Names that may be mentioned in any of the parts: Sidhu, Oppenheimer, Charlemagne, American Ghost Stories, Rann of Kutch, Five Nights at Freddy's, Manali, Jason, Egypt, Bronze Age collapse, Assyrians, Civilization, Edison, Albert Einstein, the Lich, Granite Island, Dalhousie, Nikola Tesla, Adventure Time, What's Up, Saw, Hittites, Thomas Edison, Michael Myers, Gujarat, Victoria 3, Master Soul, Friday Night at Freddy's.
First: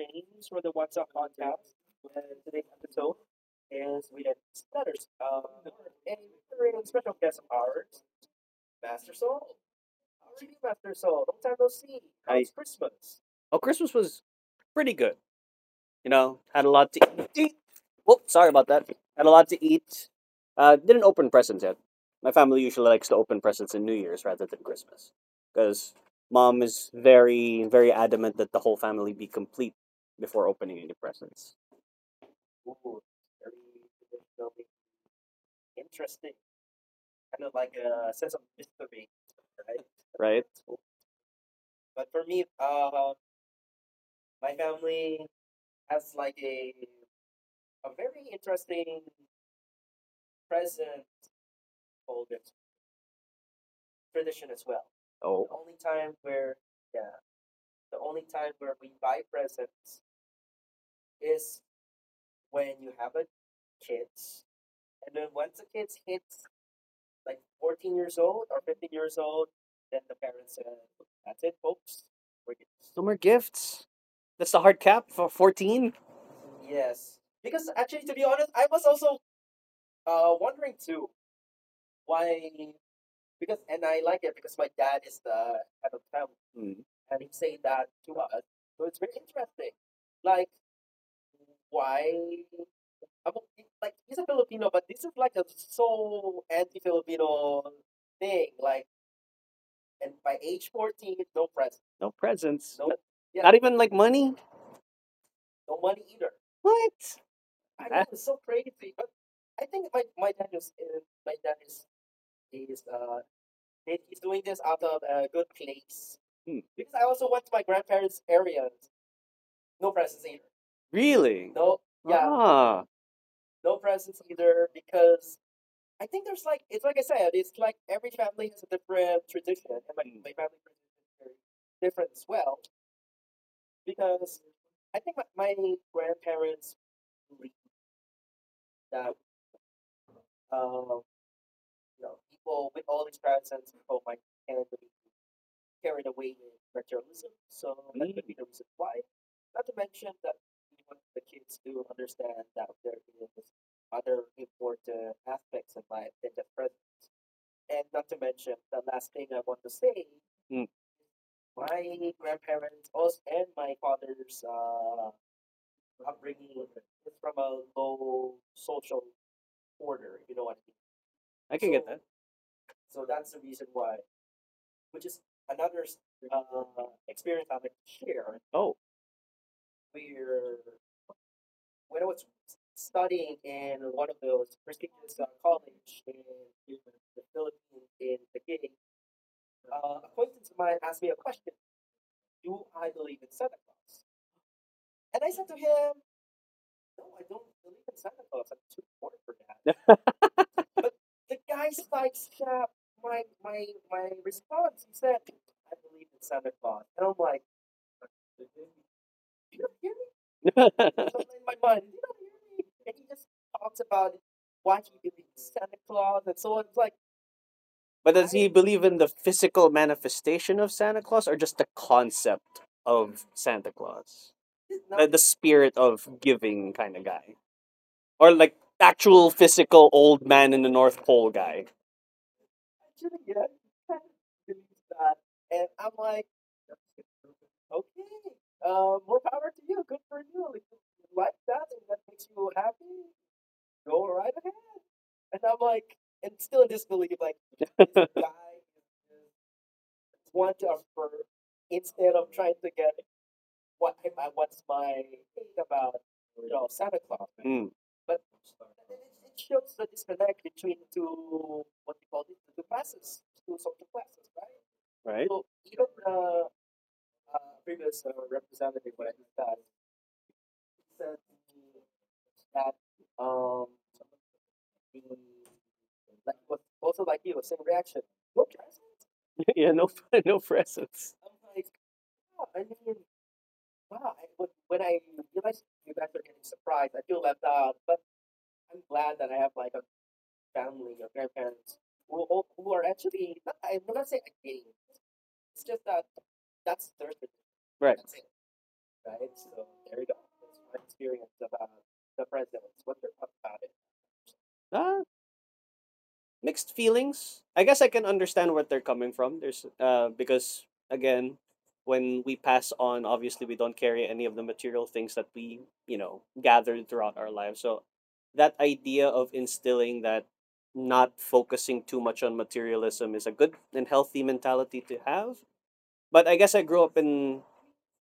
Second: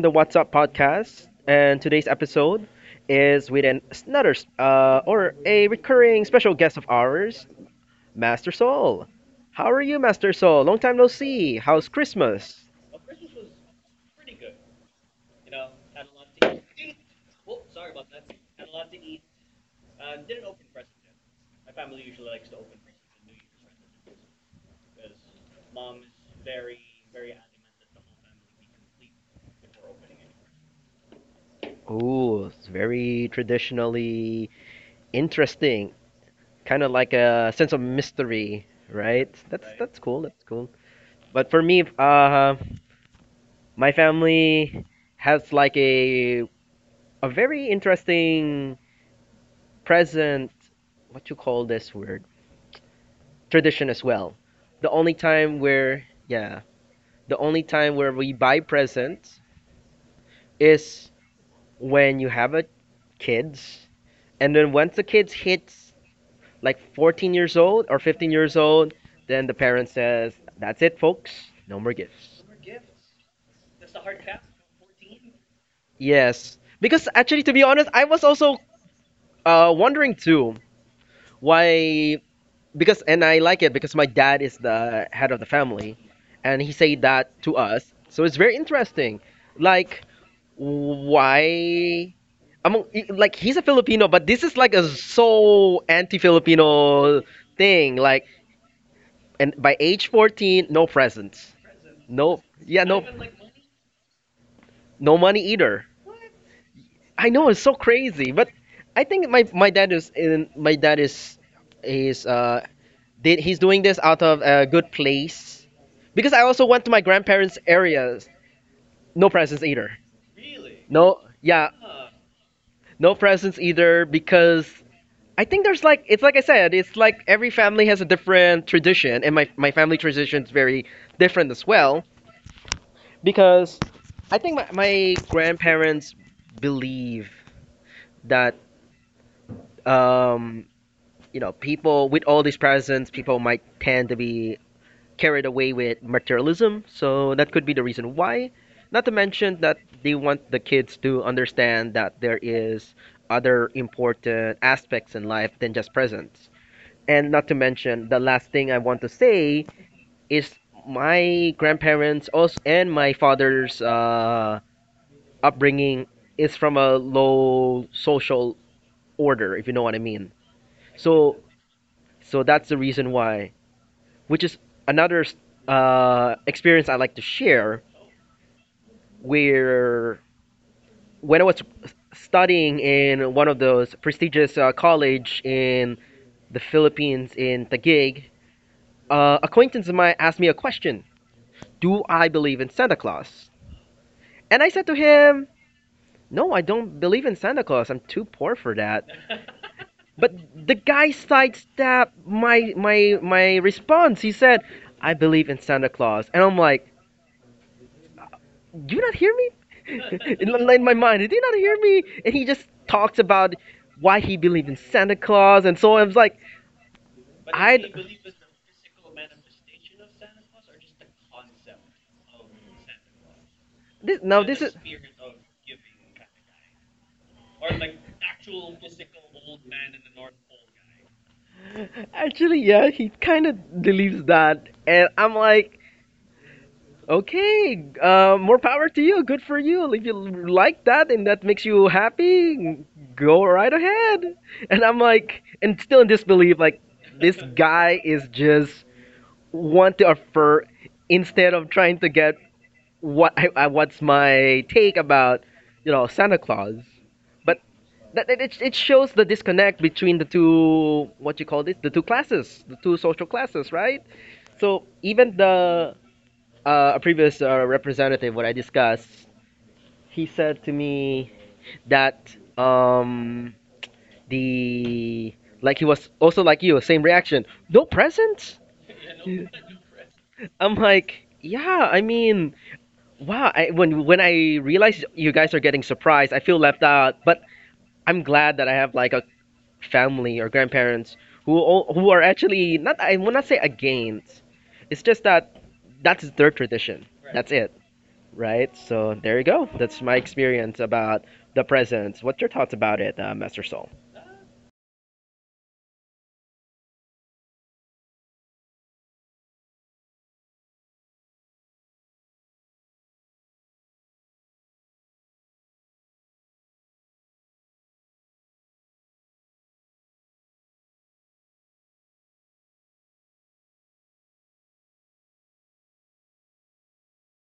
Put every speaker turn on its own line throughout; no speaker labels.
the What's Up podcast, and today's episode is with an, another or a recurring special guest of ours, Master Soul. How are you, Master Soul? Long time no see. How's Christmas?
It's a New Year's rather than Christmas. Because mom is very, very adamant that the whole family be complete before opening any presents.
Ooh, it's very traditionally interesting, kind of like a sense of mystery, right? That's
Right?
cool. That's cool. But for me, my family has like a very interesting present, what you call this word, tradition as well. The
Oh.
only time
The.
where, yeah, the only time where we buy presents is when you have a kids, and then once the kids hits like 14 years old or 15 years old, then the parent says, "That's it folks, no more
No
gifts."
more gifts. That's the hard cap for 14.
Yes, because actually to be honest, I was also wondering too why, because and I like it because my dad is the head of the family,
Mm.
and he said that to us. So it's very interesting. Like why? Among, like he's a Filipino, but this is like a so anti-Filipino thing. Like and by age 14, no presents,
No presents.
no,
Not,
yeah,
Not
no
even like money.
no money either.
What?
I know it's so crazy, but I think my dad is They, he's doing this out of a good place
Hmm.
because I also went to my grandparents' areas. No presents either.
Really?
No, yeah,
Ah.
no presents either because I think there's like, it's like I said, it's like every family has a different tradition, and my family tradition is very different as well because I think my grandparents believe that, um you know, people with all these presents, people might tend to be carried away with materialism. So that could be the reason why. Not to mention that they want the kids to understand that there is other important aspects in life than just presents. And not to mention the last thing I want to say
Mm.
is my grandparents also and my father's upbringing is from a low social order, if you know what I mean.
I can so,
So,
get.
so that's the reason why, which is another experience I like to share,
So-,
where when I was studying in one of those prestigious college in the Philippines in Taguig, acquaintance of mine asked me a question: do I believe in Santa Claus? And I said to him, no, I don't believe in Santa Claus. I'm too poor for that. But the guy sidestepped my response. He said, I believe in Santa Claus, and I'm like, do you not hear me?
that. Oh.
in, in my mind, did you not hear me? And he just talks about why he believed in Santa Claus, and so I was like,
But does
I
he believe in the physical manifestation of Santa Claus or just the concept of Santa Claus?
this now
Like the
is
spirit of giving kind of guy. Or like actual physical old man in the North Pole guy.
of guy. actually, yeah, he kind of believes that, and I'm like, okay, more power to you. Good for you. If you like that and that makes you happy, go right ahead. And I'm like, and still in disbelief, like, this guy is just want to offer instead of trying to get what I what's my take about, you know, Santa
Claus.
Claus.
Mm,
But it shows the disconnect between the two what you call this the two classes, the two social classes, right?
right?
So even the a previous representative, what I discussed, he said to me that, the, like he was also like you, same reaction. No presents.
Yeah, no presents.
I'm like, yeah. I mean, wow. I, when I realize you guys are getting surprised, I feel left out. But I'm glad that I have like a family or grandparents who all, who are actually not. I will not say against. It's just that that's their tradition.
Right.
That's it. Right? So there you go. That's my experience about the presents. What's your thoughts about it, Master Soul?
Ah, mixed feelings. I guess I can understand where they're coming from. There's because again, when we pass on, obviously we don't carry any of the material things that we, you know, gathered throughout our lives. So that idea of instilling that not focusing too much on materialism is a good and healthy mentality to have. But I guess I grew up in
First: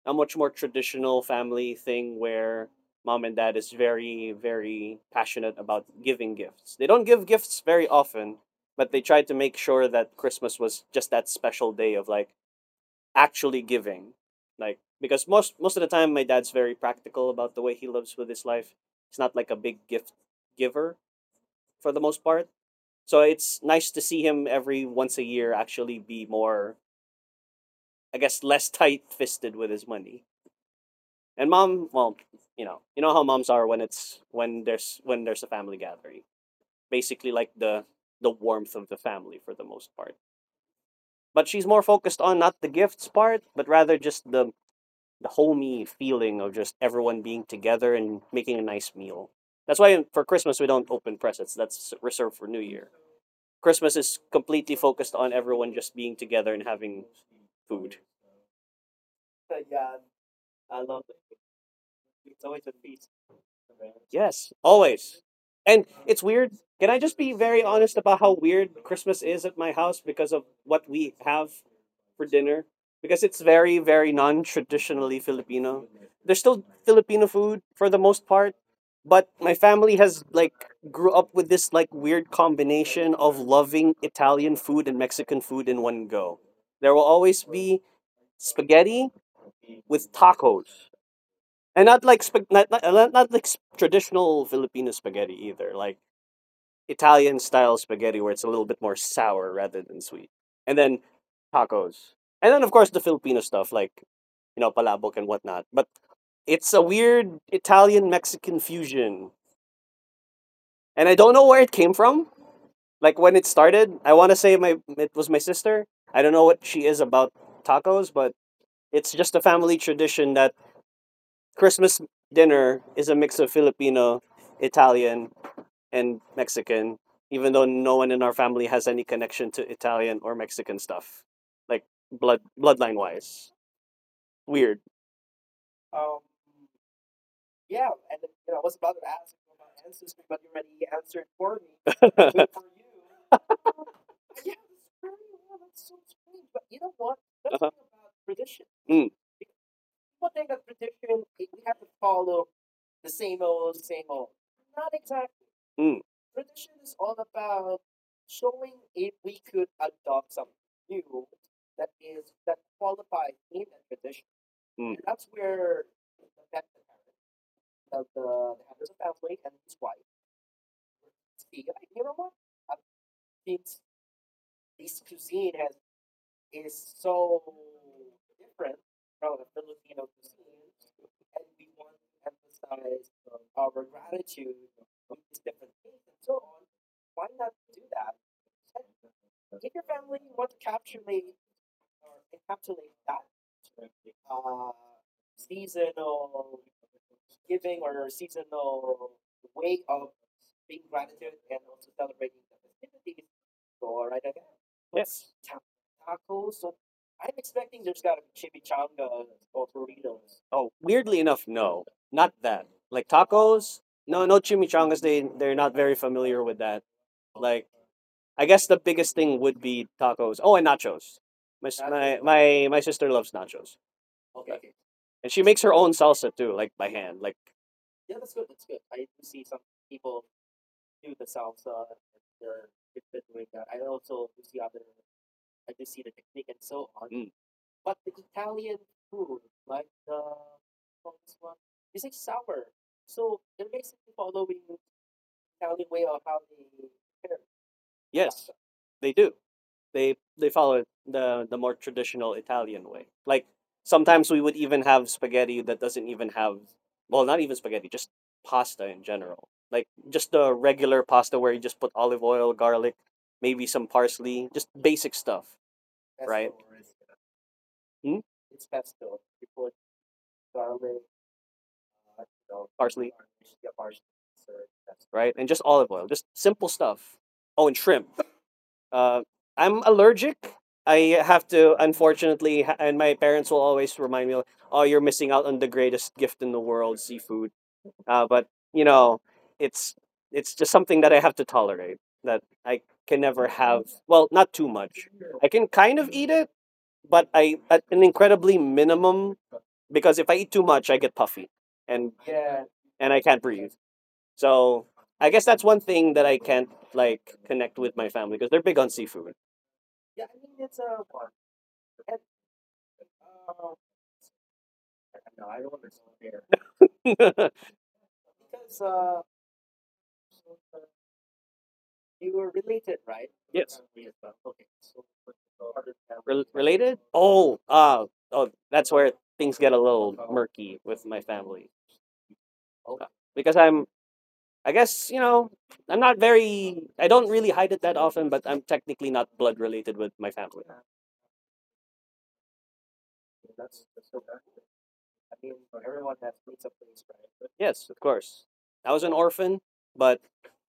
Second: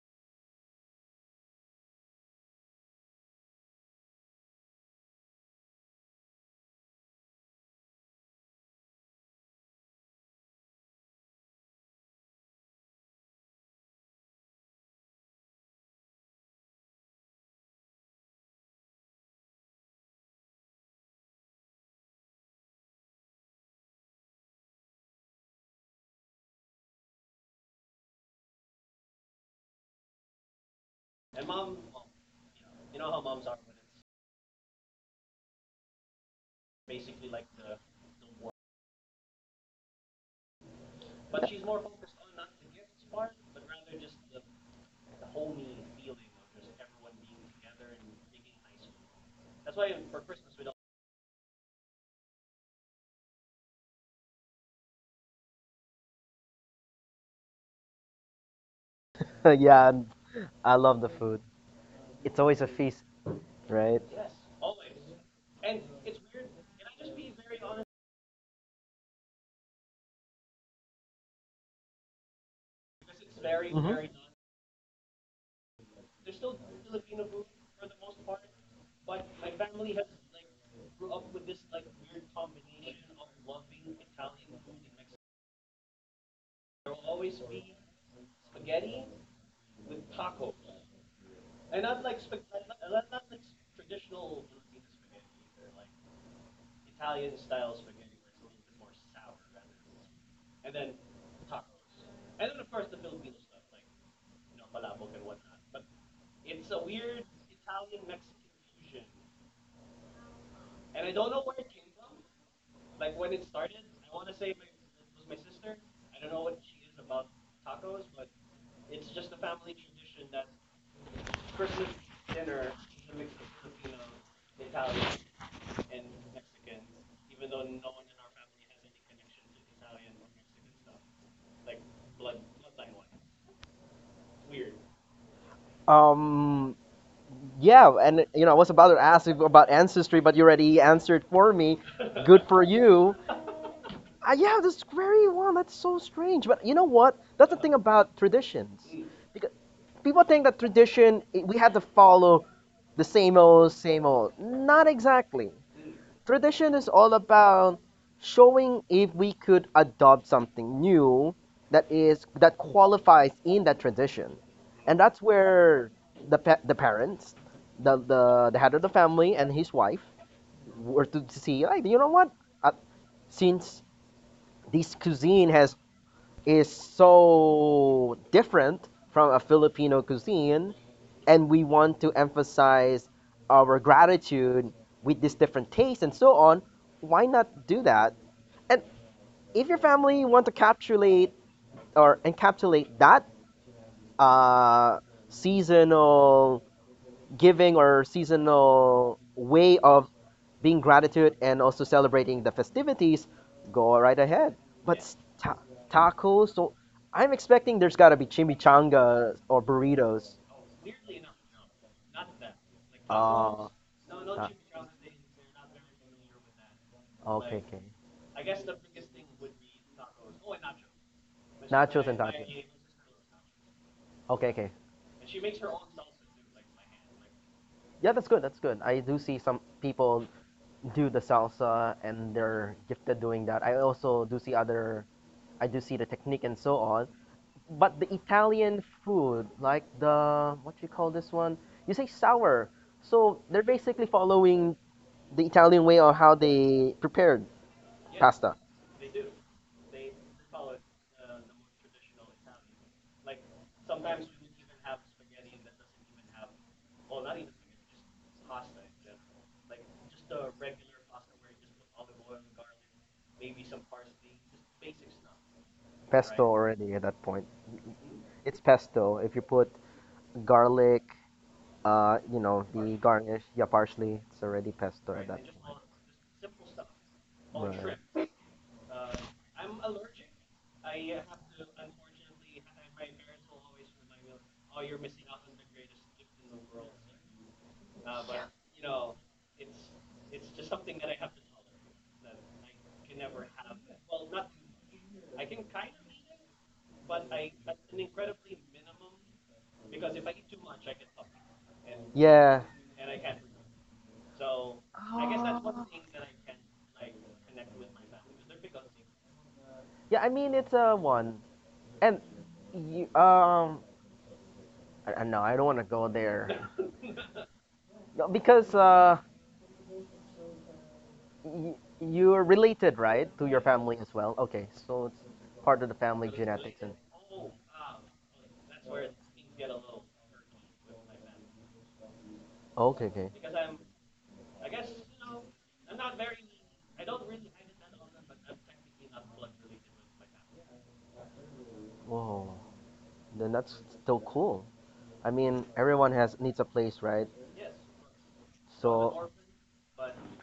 a much more traditional family thing where mom and dad is very, very passionate about giving gifts. They don't give gifts very often, but they tried to make sure that Christmas was just that special day of like actually giving. Like because most of the time my dad's very practical about the way he lives with his life. He's not like a big gift giver for the most part. So it's nice to see him every once a year actually be more, I guess, less tight fisted with his money. And mom, well, you know how moms are when it's when there's a family gathering. Basically, like the warmth of the family for the most part. But she's more focused on not the gifts part, but rather just the homey feeling of just everyone being together and making a nice meal. That's why for Christmas we don't open presents. That's reserved for New Year. Christmas is completely focused on everyone just being together and having food.
Yeah, and I love the food. It's always a feast, right?
Yes, always. And it's weird. Can I just be very honest about how weird Christmas is at my house because of what we have for dinner? Because it's very, very non traditionally Filipino. There's still Filipino food for the most part, but my family has like grew up with this like weird combination of loving Italian food and Mexican food in one go. There will always be spaghetti with tacos. And not like traditional Filipino spaghetti either. Like Italian style spaghetti where it's a little bit more sour rather than sweet. And then tacos. And then of course the Filipino stuff like palabok and whatnot. But it's a weird Italian Mexican fusion. And I don't know where it came from. Like when it started, I want to say my it was my sister. I don't know what she is about tacos, but it's just a family tradition that Christmas dinner is a mix of Filipino, Italian, and Mexican, even though no one in our family has any connection to Italian or Mexican stuff, like bloodline wise. Weird.
Um, yeah, and you know, I was about to ask you about ancestry, but you already answered for me. Good
Uh-huh.
for you. Yeah, this very one. That's so strange. But you know what? That's the thing about traditions.
Mm,
Because people think that tradition, we have to follow the same old, same old. Not exactly.
mm.
Tradition is all about showing if we could adopt something new that is, that qualifies in that tradition,
Mm.
and that's where the parents, the head of the family and his wife were to see like, you know what, uh, since this cuisine has is so different from a Filipino cuisine and we want to emphasize our gratitude with these different tastes and so on, why not do that? And if your family want to encapsulate, or encapsulate that, uh, seasonal giving or seasonal way of being gratitude and also celebrating the festivities, go right ahead. But
Yes.
tacos, so I'm expecting there's got to be chimichangas or burritos.
Oh, weirdly enough, no, not that. Like tacos,
Oh,
no, no
ah,
chimichangas. They're not very familiar with that. Like,
okay, like, okay.
I guess the biggest thing would be tacos. Oh, and nachos. My my
Nachos and my
my, my
tacos.
sister loves nachos.
Okay, okay.
And she makes her own salsa too, like by hand. Like.
Yeah, that's good. That's good. I do see some people do the salsa and they're gifted doing that. I also do see other, I do see the technique and so on.
Mm.
But the Italian food, like the, what you call this one? You say sour. So they're basically following the Italian way of how they prepared
Yes,
pasta,
they do. They follow the more traditional Italian way. Like sometimes we would even have spaghetti that doesn't even have, well, not even spaghetti, just pasta in general. Like just the regular pasta where you just put olive oil, garlic, maybe some parsley, just basic stuff. Right.
pesto, right, already at that point.
Cool. Hmm?
It's pesto. If you put garlic, you know,
Parsley.
the garnish, yeah, parsley, it's already
Right?
pesto
And
at
just
that
olive oil, just simple stuff. Oh, and
point.
shrimp.
Right.
Uh, I'm allergic. I have to, unfortunately, and my parents will always remind me, like, "Oh, you're missing out on the greatest gift in the world, seafood." But you know, it's it's just something that I have to tolerate. That I can never have. Well, not too much. I can kind of eat it, but I at an incredibly minimum because if I eat too much, I get puffy and
Yeah.
I can't breathe. So I guess that's one thing that I
Ah.
can't like connect with my family because they're big on seafood.
Yeah, I mean it's a one, and you, no, I don't want to go there. No, because y you're related, right, to
Yes.
your family as well. Okay, so it's part of the family
Related?
genetics and.
Oh, oh, that's where things get a little murky with my family. Uh,
Okay,
because
okay.
I'm, I guess, you know, I'm not very, I don't really hide it that often, but I'm technically not blood related with my family.
Whoa, then that's still cool. I mean, everyone has needs a place, right?
Yes, of course. I was an
So,
orphan, but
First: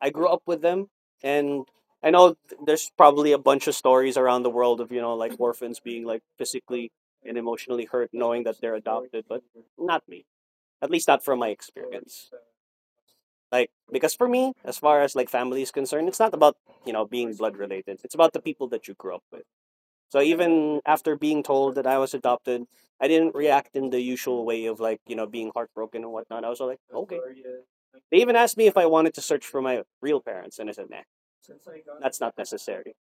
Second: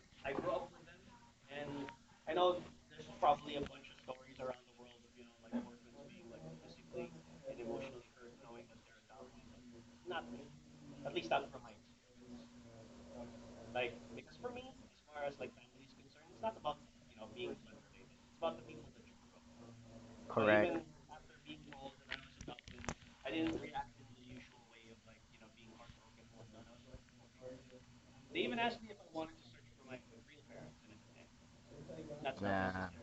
I grew up with them. And I know there's probably a bunch of stories around the world of, you know, like orphans being like physically and emotionally hurt knowing that they're adopted, but not me. At least not from my experience. Like because for me, as far as like family is concerned, it's not about being blood related. It's about the people that you grew up with. So
correct.
even after being told that I was adopted, I didn't react in the usual way of like being heartbroken and whatnot. I was like, okay. They even asked me if I wanted to search for my real parents and I said, nah, that's not
Yeah,
necessary.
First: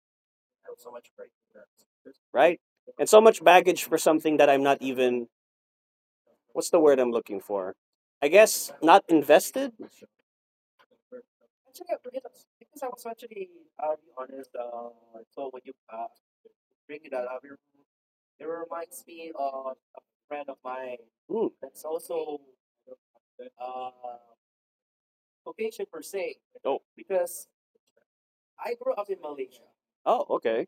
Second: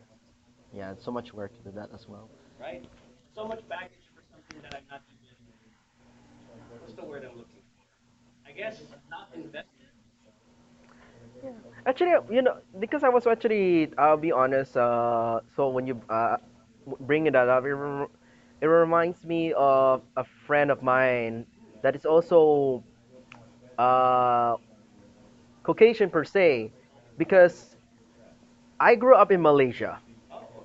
yeah, it's so much work to do that as well.
Right? And so much baggage for something that I'm not even, what's the word I'm looking for? I guess not invested.
Actually, you know, because I was actually, I'll be honest. So when you bring that up, it reminds me of a friend of mine
Hmm.
that is also uh, Caucasian per se,
Oh.
because I grew up in Malaysia.
Oh, okay.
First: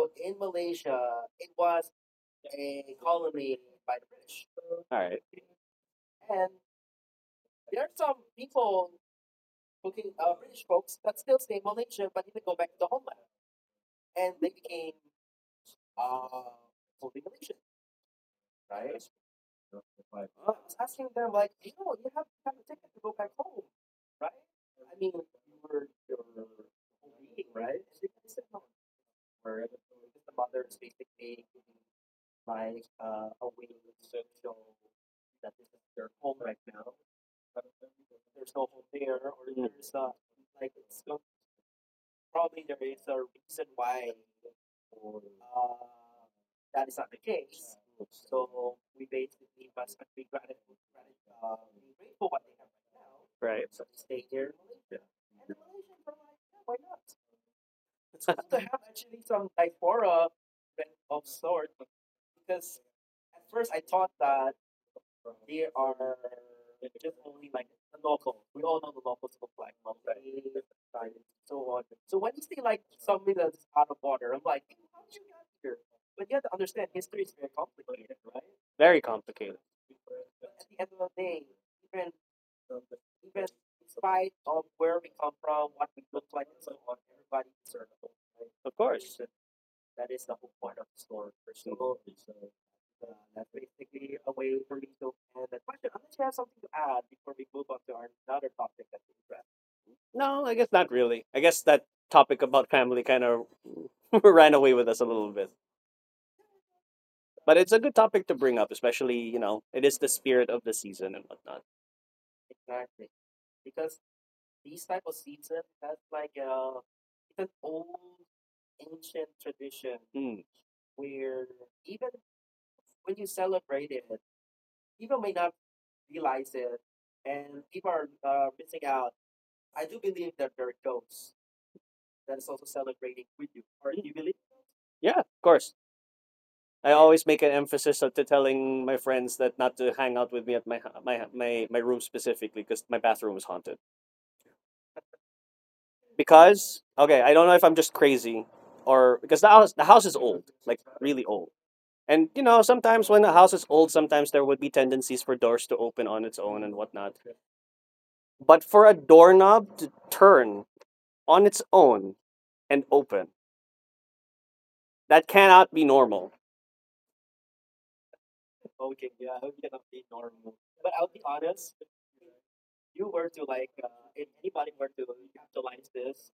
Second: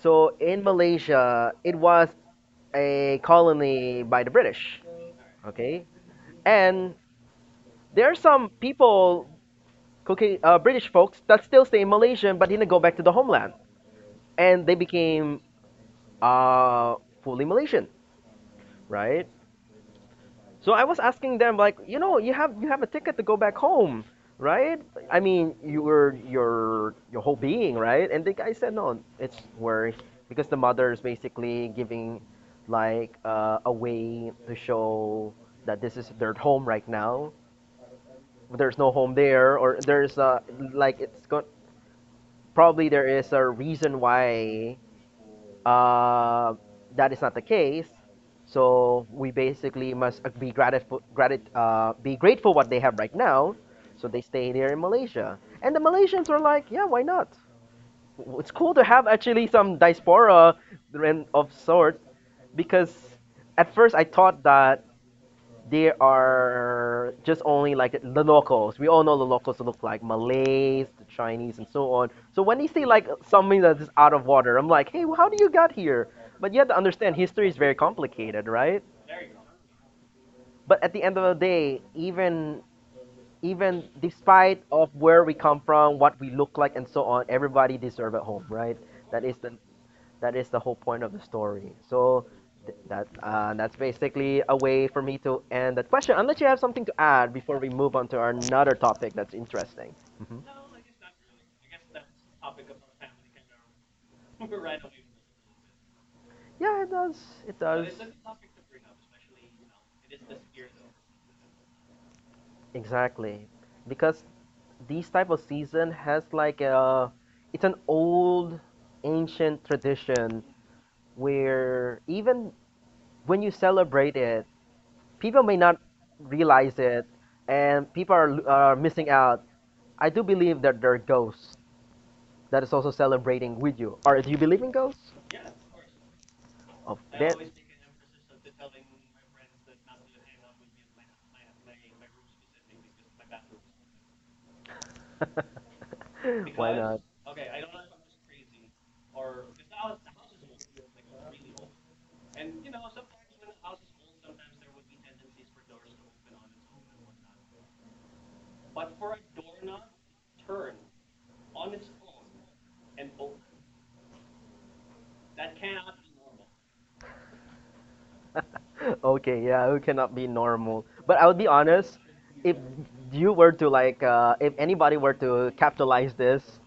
So in Malaysia, it was a colony by the
All
British.
right.
Okay, and there are some people, okay, British folks, that still stay in Malaysian but didn't go back to the homeland, and they became uh, fully Malaysian, right? So I was asking them like, you know, you have a ticket to go back home, right? I mean, you, your whole being, right? And the guy said, no, it's worse because the mother is basically giving like a way to show that this is their home right now. There's no home there, or there's like it's go- probably there is a reason why uh, that is not the case. So we basically must be grateful, be grateful what they have right now.
Right.
So they stay here
Yeah.
in Malaysia, and the Malaysians were like, yeah, why not? It's cool to have actually some diaspora and of sort, because at first I thought that they are just only like the locals. We all know the locals look like Malays, the Chinese, and so on. So when they say like something that is out of water, I'm like, hey, well, how do you got here? But you have to understand history is very complicated, right?
Very complicated.
But at the end of the day, even even despite of where we come from, what we look like, and so on, everybody deserve a home, right? That is the, that is the whole point of the story. So that's basically a way for me to end that question. Unless you have something to add before we move on to our another topic that's interesting. Mhm.
No, I guess not really. I guess that topic about family kind of ran away with us a little bit.
Yeah, it does. It
But
does.
it's a good topic to bring up, especially, you know, it is the spirit of the season and whatnot.
Exactly, because these type of season has like a, it's an old, ancient tradition
Mm.
where even when you celebrate it, people may not realize it and people are missing out. I do believe that there are ghosts that is also celebrating with you, or do you believe in ghosts
Yeah, of course.
of
I
that?
always make an emphasis of to telling my friends that not to hang out with me at my room specifically because my bathroom is haunted.
Why not?
Because okay, I don't know if I'm just crazy or because the house is old, like really old. And you know, sometimes when the house is old, sometimes there would be tendencies for doors to open on its own and whatnot. But for a doorknob to turn on its own and open, that cannot be normal.
Okay, yeah, we cannot be normal, but I would be honest. If you were to like, if anybody were to capitalize this,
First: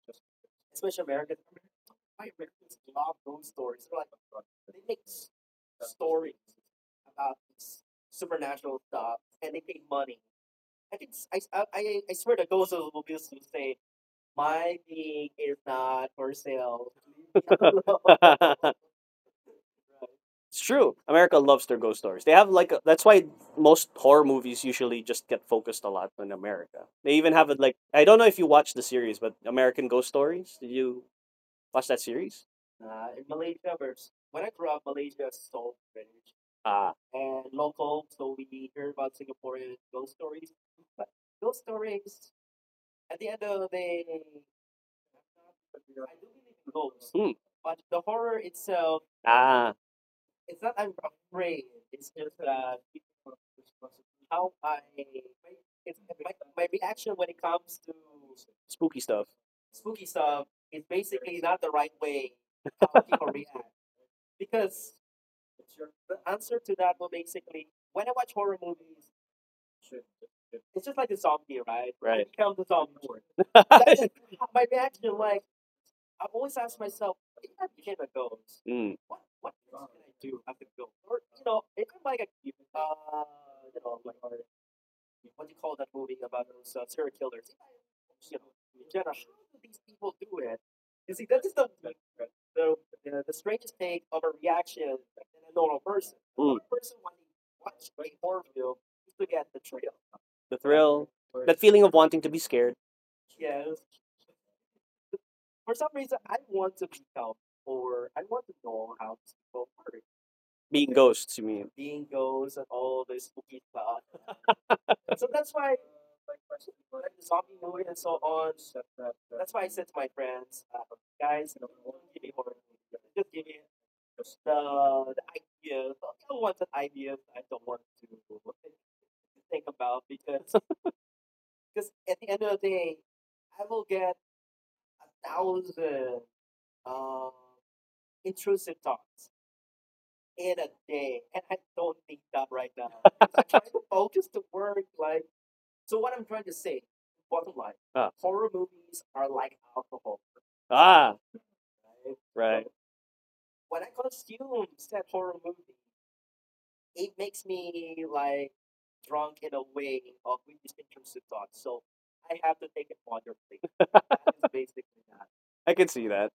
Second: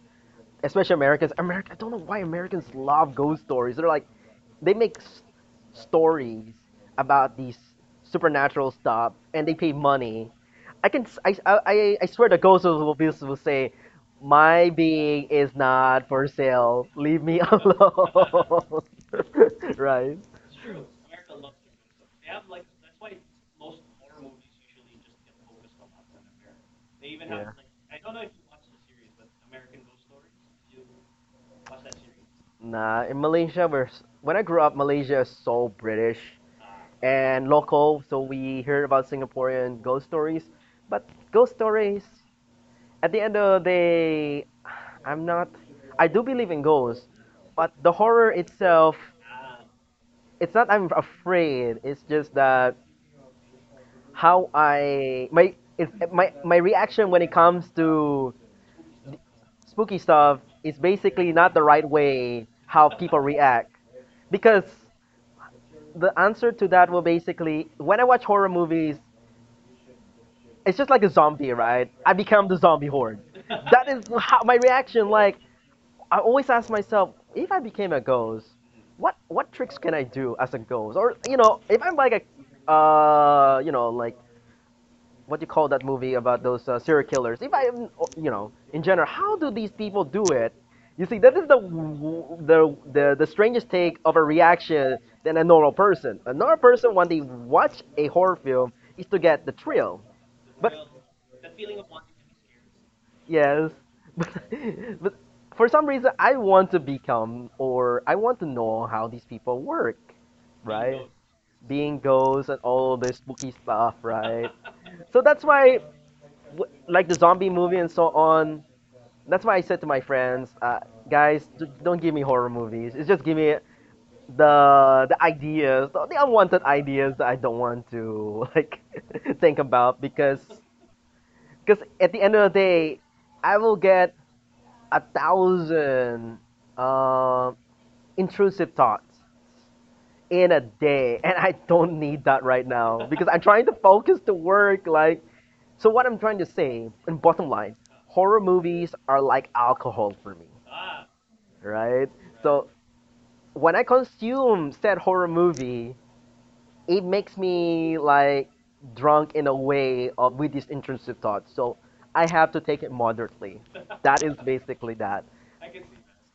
especially Americans. America, I don't know why Americans love ghost stories. They're like, they make stories about these supernatural stuff, and they pay money. I can, I swear the ghost will, will say, my being is not for sale. Leave me
It's
alone. Right?
true. America loves their ghost stories. They have like a, that's why most horror movies usually just get focused a lot in America. They even have it like, I don't
Yeah.
know if you watch the series, but American Ghost Stories. Did you watch that series?
Nah, in Malaysia, we're when I grew up, Malaysia is so British.
Ah.
And local, so we hear about Singaporean ghost stories. But ghost stories, at the end of the day, I'm not. I do believe in ghosts,
Hmm.
but the horror itself,
Ah.
it's not I'm afraid. It's just that how I my it, my reaction when it comes to
Spooky stuff.
spooky stuff is basically not the right way how people react because the answer to that will basically when I watch horror movies, it's just like a zombie, right? I
Right.
become the zombie horde. That is how my reaction. Like I always ask myself, if I became a ghost,
Mm.
what tricks can I do as a ghost? Or if I'm like a, like what you call that movie about those serial killers? If I am, in general, how do these people do it? You see, that is the strangest take of a reaction than a normal person. A
Mm.
normal person when they watch a horror film is to get the thrill,
The
but
thrill. That feeling of wanting to be scared.
yes, but, but for some reason, I want to become or I want to know how these people work,
Being
right?
ghosts, you mean?
Being ghosts and all this spooky stuff, right? So that's why, like the zombie movie and so on, that's why I said to my friends, guys, don't give me horror movies. It's just give me the ideas, the unwanted ideas that I don't want to like think about because at the end of the day, I will get a thousand um intrusive thoughts in a day and I don't need that right now because I'm trying to focus to work like, so what I'm trying to say in bottom line,
Ah.
horror movies are like alcohol for me,
Ah.
right?
Right.
So when I consume said horror movie, it makes me like drunk in a way of with these intrusive thoughts, so I have to take it moderately. That is basically that.
I can see that.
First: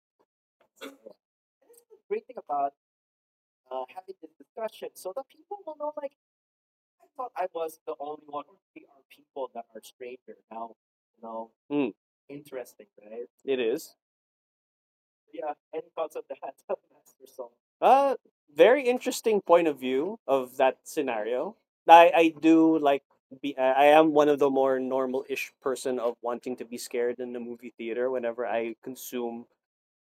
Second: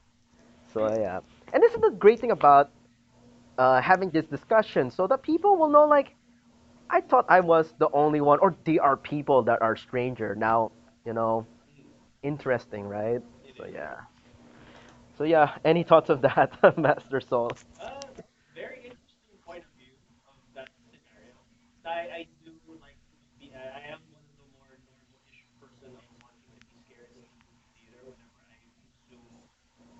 So yeah, and this is the great thing about having this discussion so that people will know like I thought I was the only one or there are people that are stranger now, you know
Mm.
interesting, right?
It
so
is.
yeah so yeah any thoughts of that? Master Soul.
Uh Very interesting point of view of that scenario. I do like be I am one of the more normal ish person of wanting to be scared in the movie theater whenever I consume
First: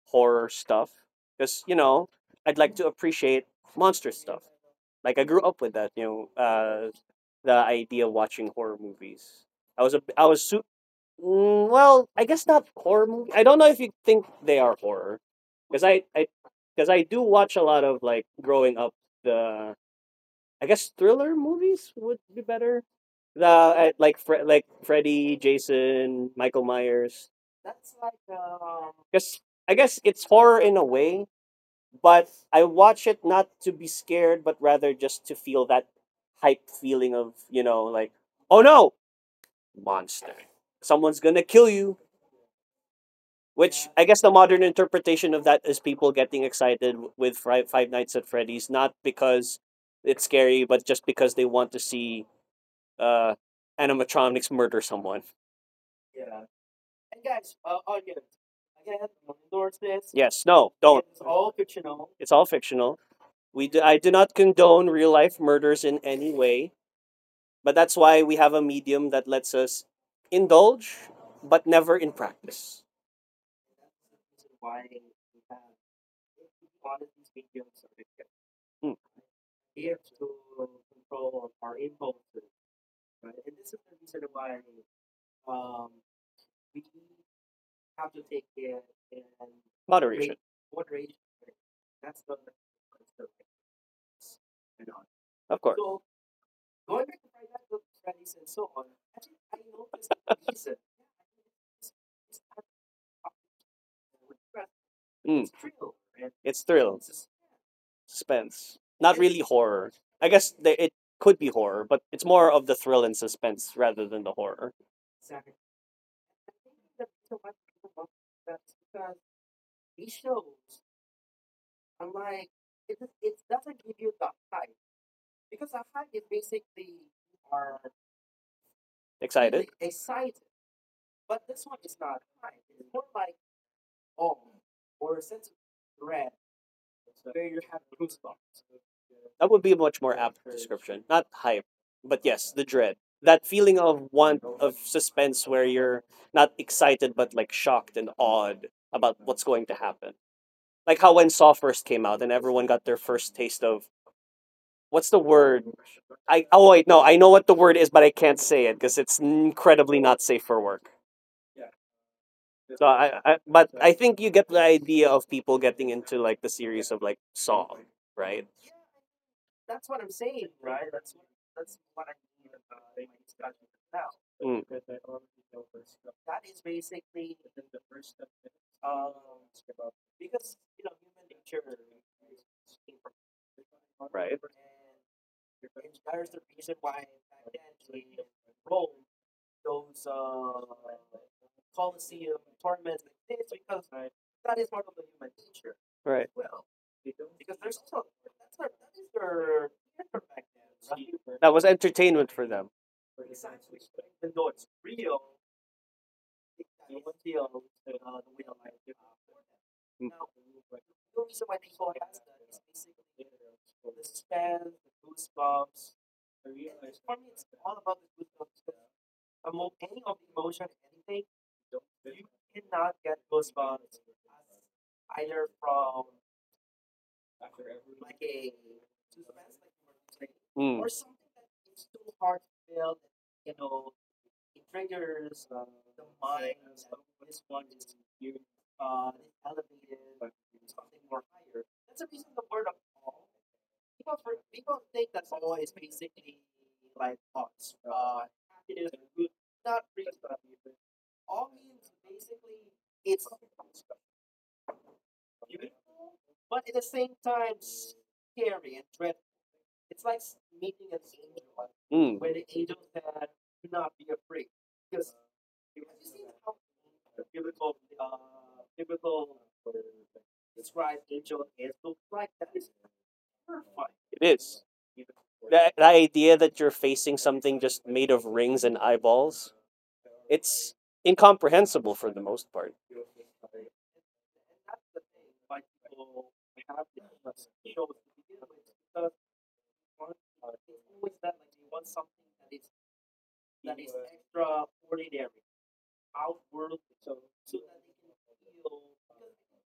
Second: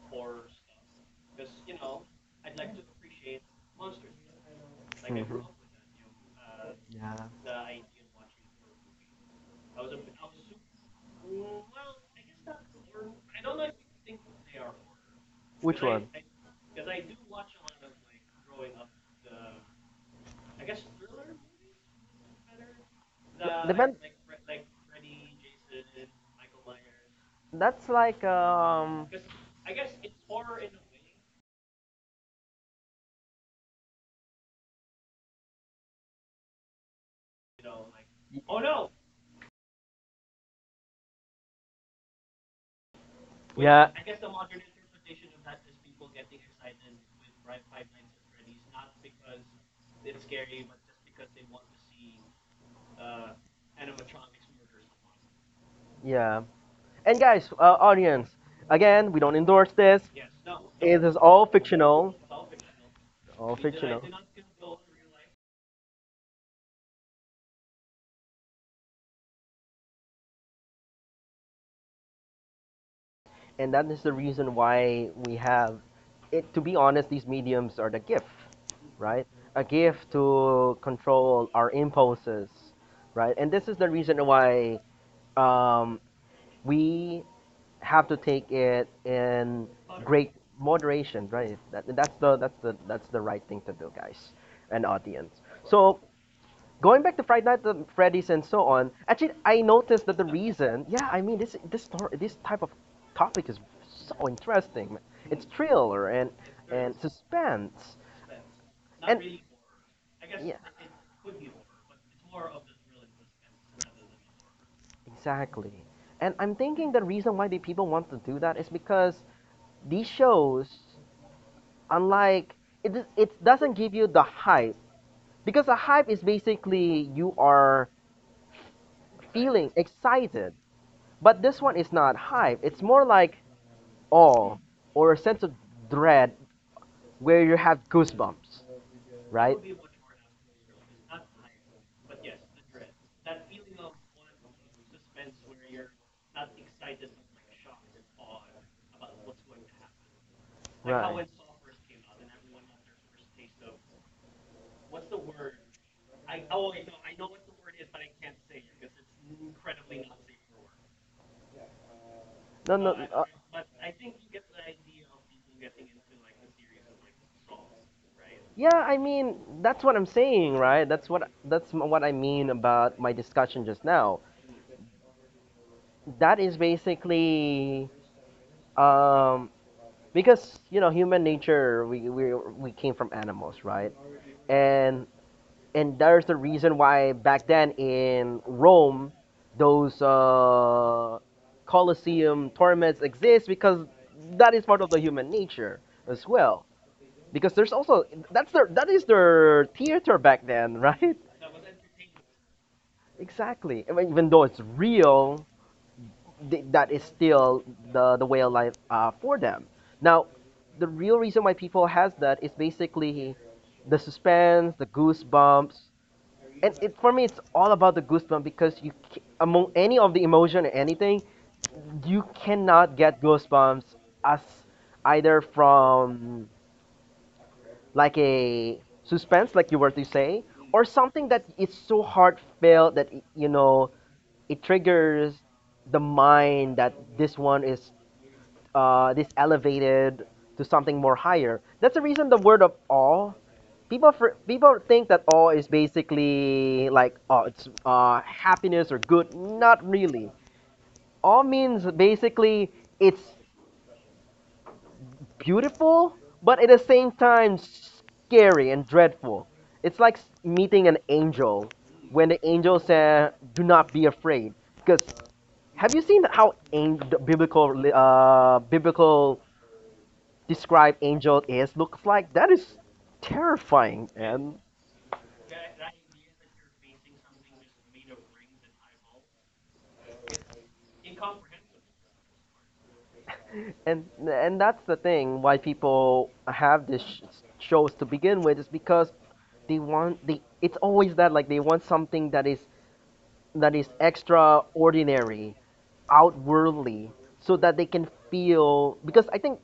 horror stuff because I'd like to appreciate monster stuff. Like I grew
Mhm.
up with that, know, uh,
Yeah.
the idea of watching horror movies. I was a I was su- mm, well, I guess not horror movie. I don't know if you think they are horror
Which
because
one I?
I because I do watch a lot of like growing up the I guess thriller movies would be better. The
The man-
like like Freddy, Jason, Michael
and
Myers.
that's like
Because I guess it's horror in a way. But I watch it not to be scared, but rather just to feel that hype feeling of, you know, like, oh no, monster. Someone's gonna kill you. Which
yeah.
I guess the modern interpretation of that is people getting excited with Five Nights at Freddy's, not because it's scary, but just because they want to see uh, animatronics murder someone.
Yeah. And guys, audience, again, we don't endorse
Endorse
this.
this. Yes, no, don't.
It is
It's
all
all fictional.
fictional.
It's all fictional.
All
I
fictional.
do not condone real
Life.
life murders in any way. But that's why we have a medium that lets us indulge, but never in practice.
And that is the reason why we have it. To be honest, these mediums are the gift,
Mm.
right? A gift to control our impulses, right? And this is the reason why um, we have to take it in great
Moderation,
moderation, right? That's the right thing to do, guys, and audience.
of course.
So going back to Friday Night at Freddy's and so on, actually, I noticed that the reason, yeah, I mean, this story, this type of topic is so interesting. It's
Mm.
thriller and
It's thrill,
suspense,
suspense. Not
and
really horror. I
horror.
guess
Yeah.
the, it could be horror, but it's more of the thrill and suspense rather than the horror.
Exactly. And I'm thinking the reason why the people want to do that is because these shows, unlike it, it doesn't give you the hype, because the hype is basically you are
Excited?
feeling excited, but this one is not hype. It's more like awe or a sense of dread where you have goosebumps,
That
right?
would be a much more apt description. Not hype, but yes, the dread. That feeling of want of suspense where you're not excited but like shocked and awed about what's going to happen. Like how
Right.
when Saw first came out and everyone got their first taste of, what's the word? I, oh wait, no, I know what the word is, but I can't say it because it's incredibly not safe for work.
No,
So
no, uh,
but I think you get the idea of people getting into like the series of like Saw, right?
yeah. I mean, That's what I'm saying, right? that's what I mean about my discussion just now.
Mm.
That is basically um, because you know human nature. We came from animals, right?
Right.
And and there's a reason why back then in Rome, those Colosseum torments exist, because that is part of the human nature as
Right.
well. Because there's also that is their theater back then, right?
That was entertainment for them.
Exactly. I mean, even though it's real, that is still the way of life for them.
Mm.
Now,
The
the real reason why people has that is basically the suspense, the goosebumps,
Love,
and for me it's all about the goosebump because among any of the emotion or anything, you cannot get goosebumps as, either from like a suspense like you were to say,
Mm.
or
or
something
something
that
that
is
is
so
so hard to build.
heartfelt that it, it triggers the mind that this one is this elevated to something more higher. That's the reason the word of awe. People think that awe is basically like, oh it's happiness or good. Not really. Awe means basically it's beautiful, but at the same time scary and dreadful. It's like meeting an angel
Mm.
when
Where
the
the
angel
angels had.
said, "Do not be afraid," because have you seen how the biblical describe Angel is looks like? That is terrifying.
It is.
And
Even before. That idea that you're facing something just made of rings and eyeballs, it's incomprehensible for the most part.
and and that's the thing why people have these shows to begin with, is because they want they it's always that like they want something that is extraordinary, outworldly, so that they can feel, because I think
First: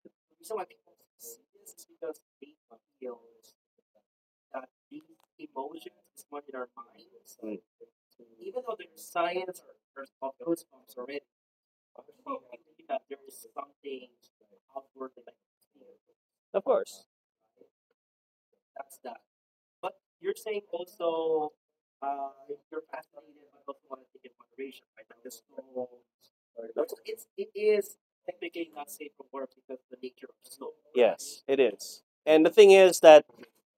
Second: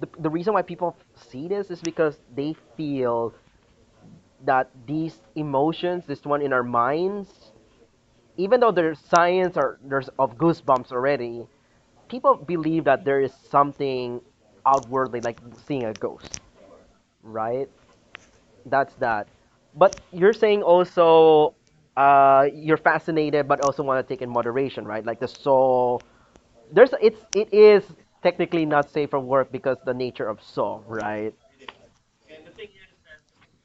the reason why people see this is because they feel that these emotions, this one in our minds,
Mm.
even
Even
though there's science
science
or there's of
goes
goosebumps already, people believe that there is something outwardly, like seeing a ghost, right? That's that. But you're saying also you're fascinated, but also want to take in moderation, right? Like the soul.
further.
There's it's
It
it
is
is
technically
technically not safe for work because the nature of
slow.
soul,
Yes,
right?
it is. And the thing is that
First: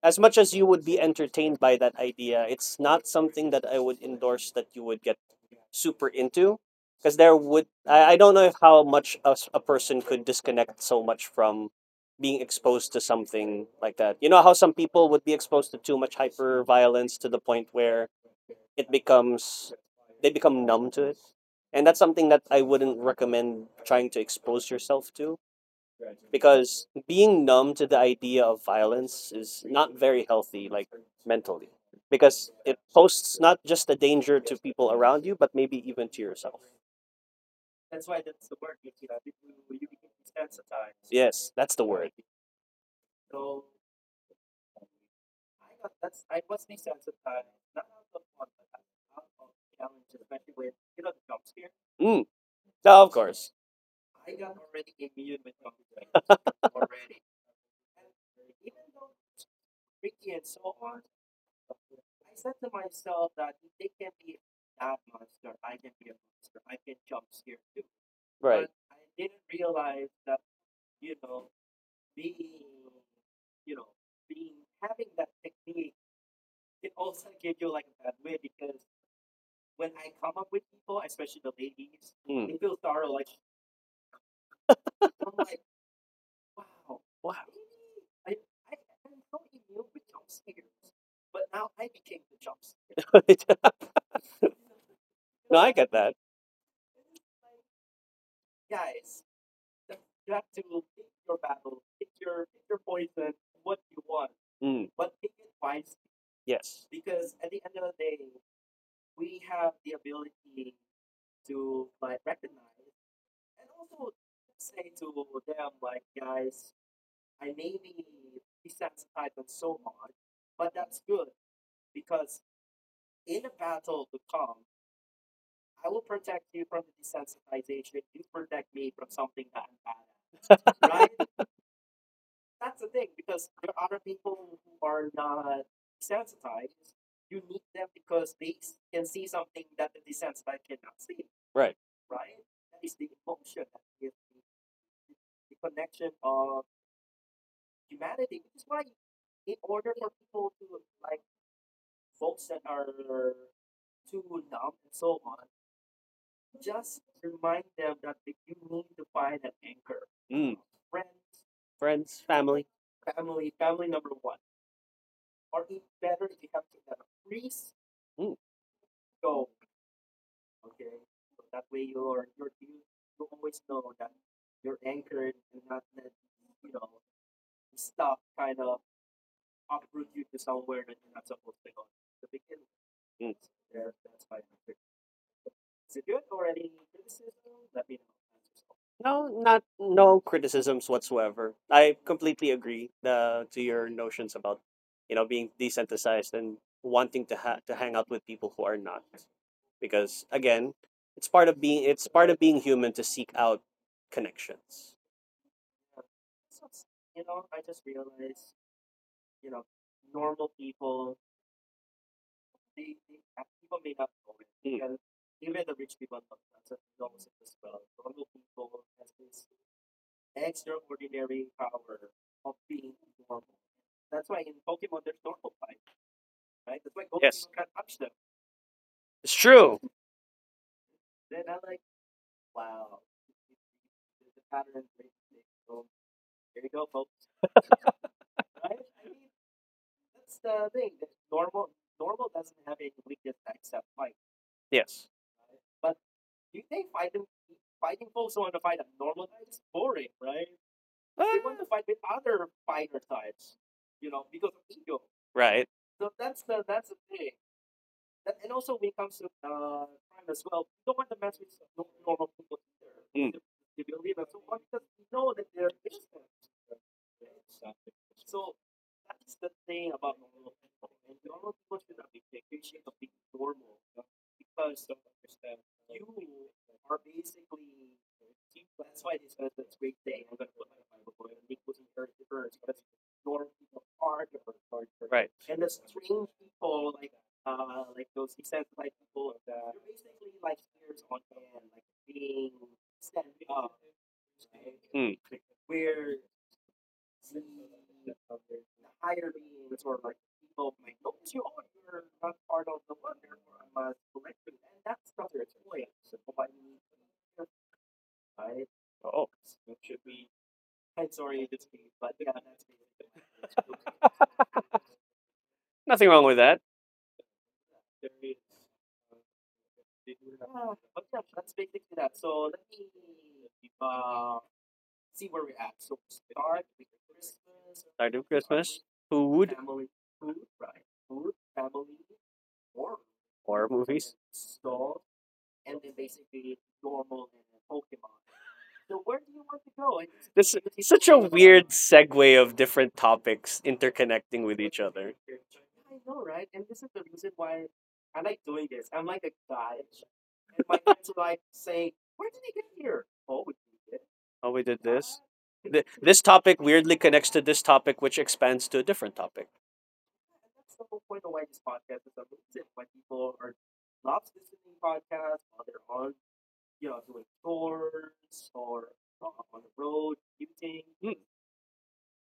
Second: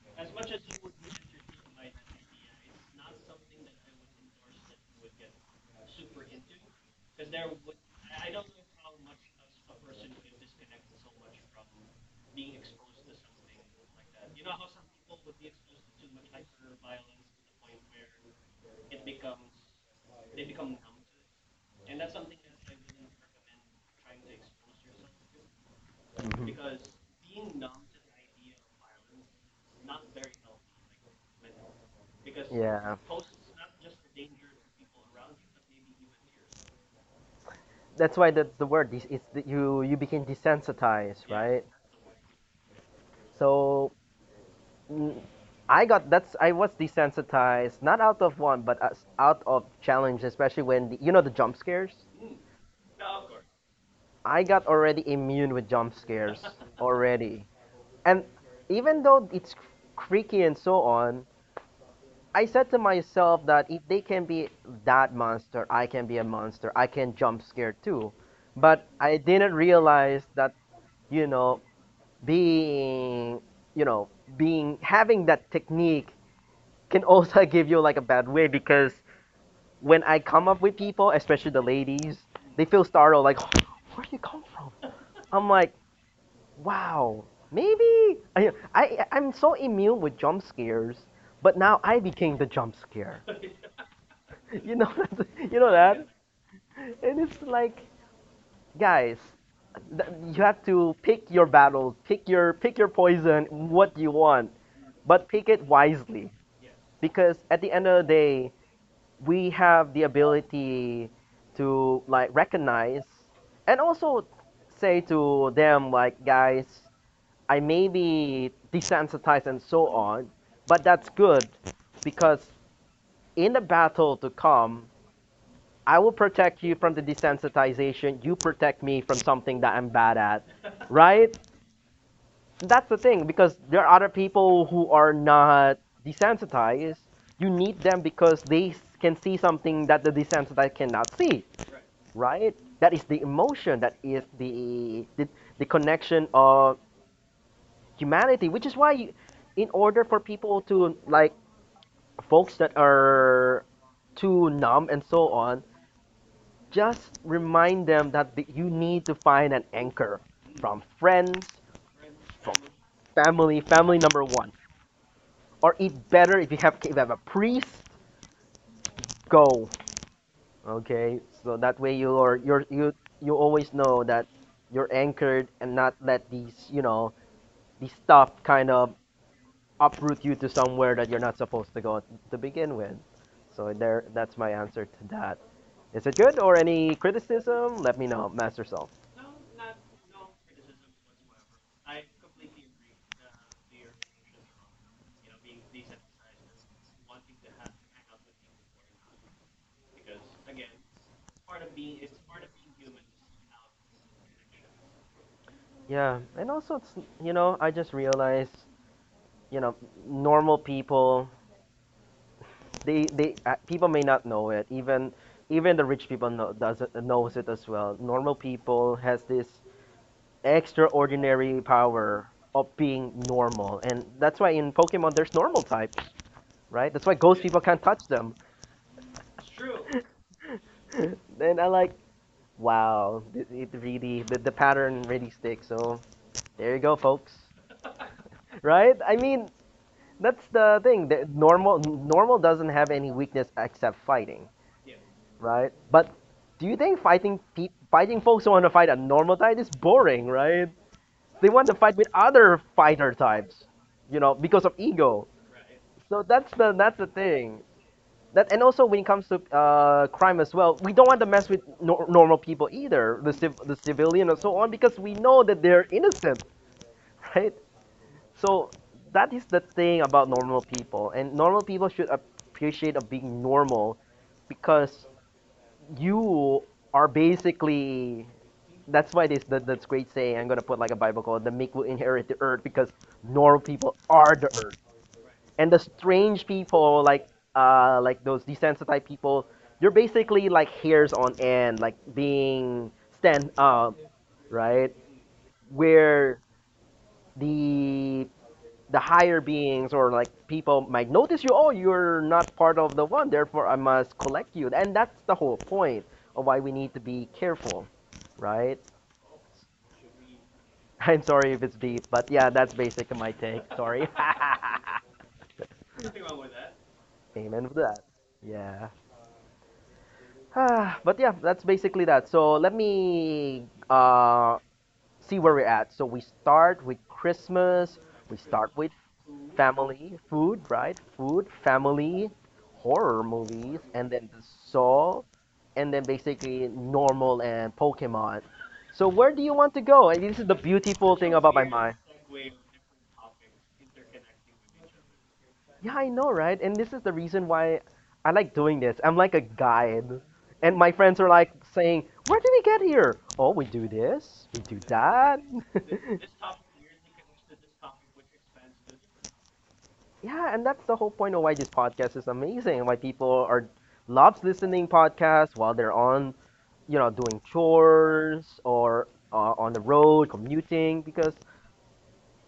as much as you would be entertained by that idea, it's not something that I would endorse that you would get super into, because there would I don't know if how much a person could disconnect so much from being exposed to something like that. You know how some people would be exposed to too much hyper violence to the point where it becomes they become numb to it, and that's something that I wouldn't recommend trying to expose yourself to,
Because
because
being
being
numb
numb to
to
the
the idea
idea of
of violence,
violence is not very healthy, like mentally,
because
because it
yeah, it poses
posts not
not just
just a
the danger
danger
to
to
people
people
around
around
you,
you,
but
but
maybe
maybe
even
even
to
to
yourself.
yourself.
That's why, that's the word. Is it's that you became desensitized, right?
Yes, that's the word.
So mm, I got that's I was desensitized not out of one but out of challenge, especially when the, you know the jump scares,
Mm. No, of course.
I got already immune with jump scares already. And even though it's creaky and so on, I said to myself that if they can be that monster, I can be a monster, I can jump scare too.
But right.
But I
But.
didn't realize that you know being you know being having that technique can also give you like a bad way, because when I come up with people, especially the ladies, they
Mm.
feel startled like, oh, where do you come from? I'm like, wow, maybe I'm so immune with jump scares, but now I became the jump scare. You know, you know
No, I get
that,
that.
and it's like, guys. th- You have to pick your battles, pick your poison, what you want,
Mm.
but pick it wisely,
Yes.
because at the end of the day, we have the ability to like recognize and also say to them like, guys, I may be desensitized and so on, but that's good, because in the battle to come, I will protect you from the desensitization, you protect me from something that I'm bad at, right? That's the thing, because there are other people who are not desensitized. You need them because they can see something that the desensitized cannot see,
Right.
right? That is the emotion. That is the connection of humanity, which is why, you, in order for people to like, folks that are too numb and so on, just remind them that you need to find an anchor from
Mm.
friends,
Friends, family.
family number one, or eat better if you have, a priest,
Mm.
go. Okay, so that way you always know that you're anchored and not let these, these stuff kind of uproot you to somewhere that you're not supposed to go to begin with. So
Mm.
there, that's my answer to that. Is it good, or any criticism? Let me know, master self.
No, not no criticisms whatsoever. I completely agree to your notions about, you know, being desensitized and wanting to hang out with people who are not. Because again, it's part of being human to seek out connections.
Yeah, and also it's, I just realized, you know normal people, they people may not know it, even
Mm.
even the rich people knows it as well, normal people has this extraordinary power of being normal, and that's why in pokemon there's normal types, right? That's why ghost people can't touch them.
It's true.
Then I like, wow, it really, the pattern really sticks. So there you go, folks, right? I mean, that's the thing, that normal doesn't have any weakness except fighting,
Yes.
right? But do you think fighting fighting folks who want to fight a normal type is boring, right? They want to fight with
They
other fighter types, because of ego. So
Right.
that's the thing. That, and also when it comes to crime as well, we don't want to mess with nor normal people either, the civilian and so on, because we know that they're innocent, right? So that is the thing about normal people, and normal people should appreciate of being normal, because you are basically that's why this that's great saying I'm going to put like a bible called "The meek will inherit the earth," because normal people are the earth and the
Right.
strange people like those desensitized people you're basically like hairs on end like being stand up, right? Where the the higher beings or like people might notice you. Oh, you're not part of the one, therefore I must collect you, and that's the whole point of why we need to be careful, right?
Oh,
I'm sorry if it's deep, but yeah, that's basically my take. Sorry.
nothing wrong with
Amen for
that.
that. Yeah. But yeah, that's basically that. So let me see where we're at. So we start with Christmas, we start with
Start with
family,
food,
food, right? Food, family, horror movies, and then the
horror.
Saw, and then basically normal and Pokemon. So where do you want to go? And this is the
This
beautiful thing
is
about
such
my
a
mind.
weird segue of different topics interconnecting with each other.
Yeah, I know, right? And this is the reason why I like doing this. I'm like a guide. And my friends are like saying, "Where did we get here? Oh, we do
Oh, we did
this, we
this.
do that."
This topic weirdly connects to this topic, which expands to a different topic.
Yeah, and that's the whole point of why this podcast is amazing. Why people are loves listening podcasts while they're on, doing chores or on the road commuting. Because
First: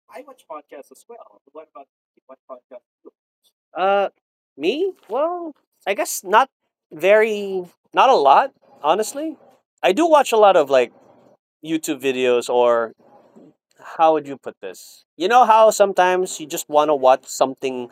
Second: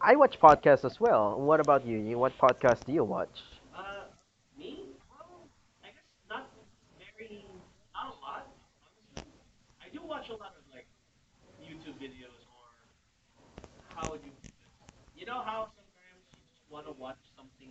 I watch podcasts as well. What about you? You what podcast do you watch?
Uh, Me? Well, I guess not very, not a lot, honestly. I do watch a lot of like YouTube videos. Or how would you put this? You know how sometimes you just want to watch something,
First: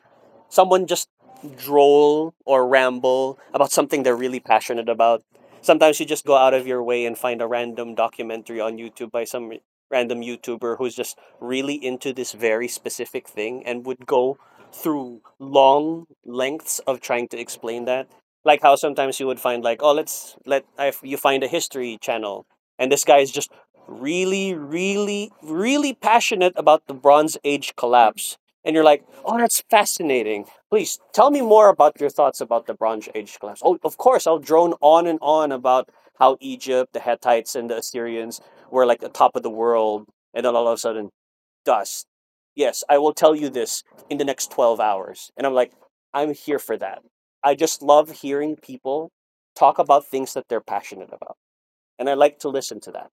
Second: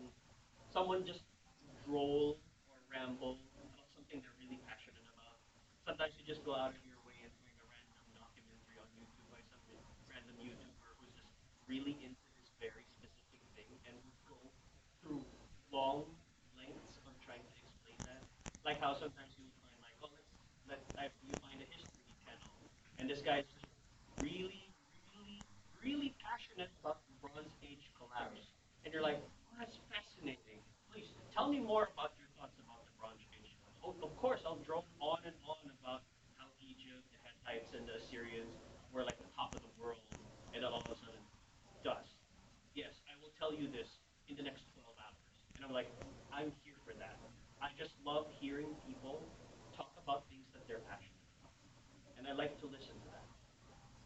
someone just droll or ramble about something they're really passionate about? Sometimes you just go out of your way and find a random documentary on YouTube by some random YouTuber who's just really into this very specific thing and would go through long lengths of trying to explain that. Like how sometimes you would find like, oh, let's let if you find a history channel and this guy is just really, really, really passionate about the Bronze Age collapse. And you're like, oh, that's fascinating. Please tell me more about your thoughts about the Bronze Age collapse. Oh, of course, I'll drone on and on about how Egypt, the Hittites, and the Assyrians were like the top of the world. And then all of a sudden, dust. Yes, I will tell you this in the next 12 hours. And I'm like, I'm here for that. I just love hearing people talk about things that they're passionate about. And I like to listen to that.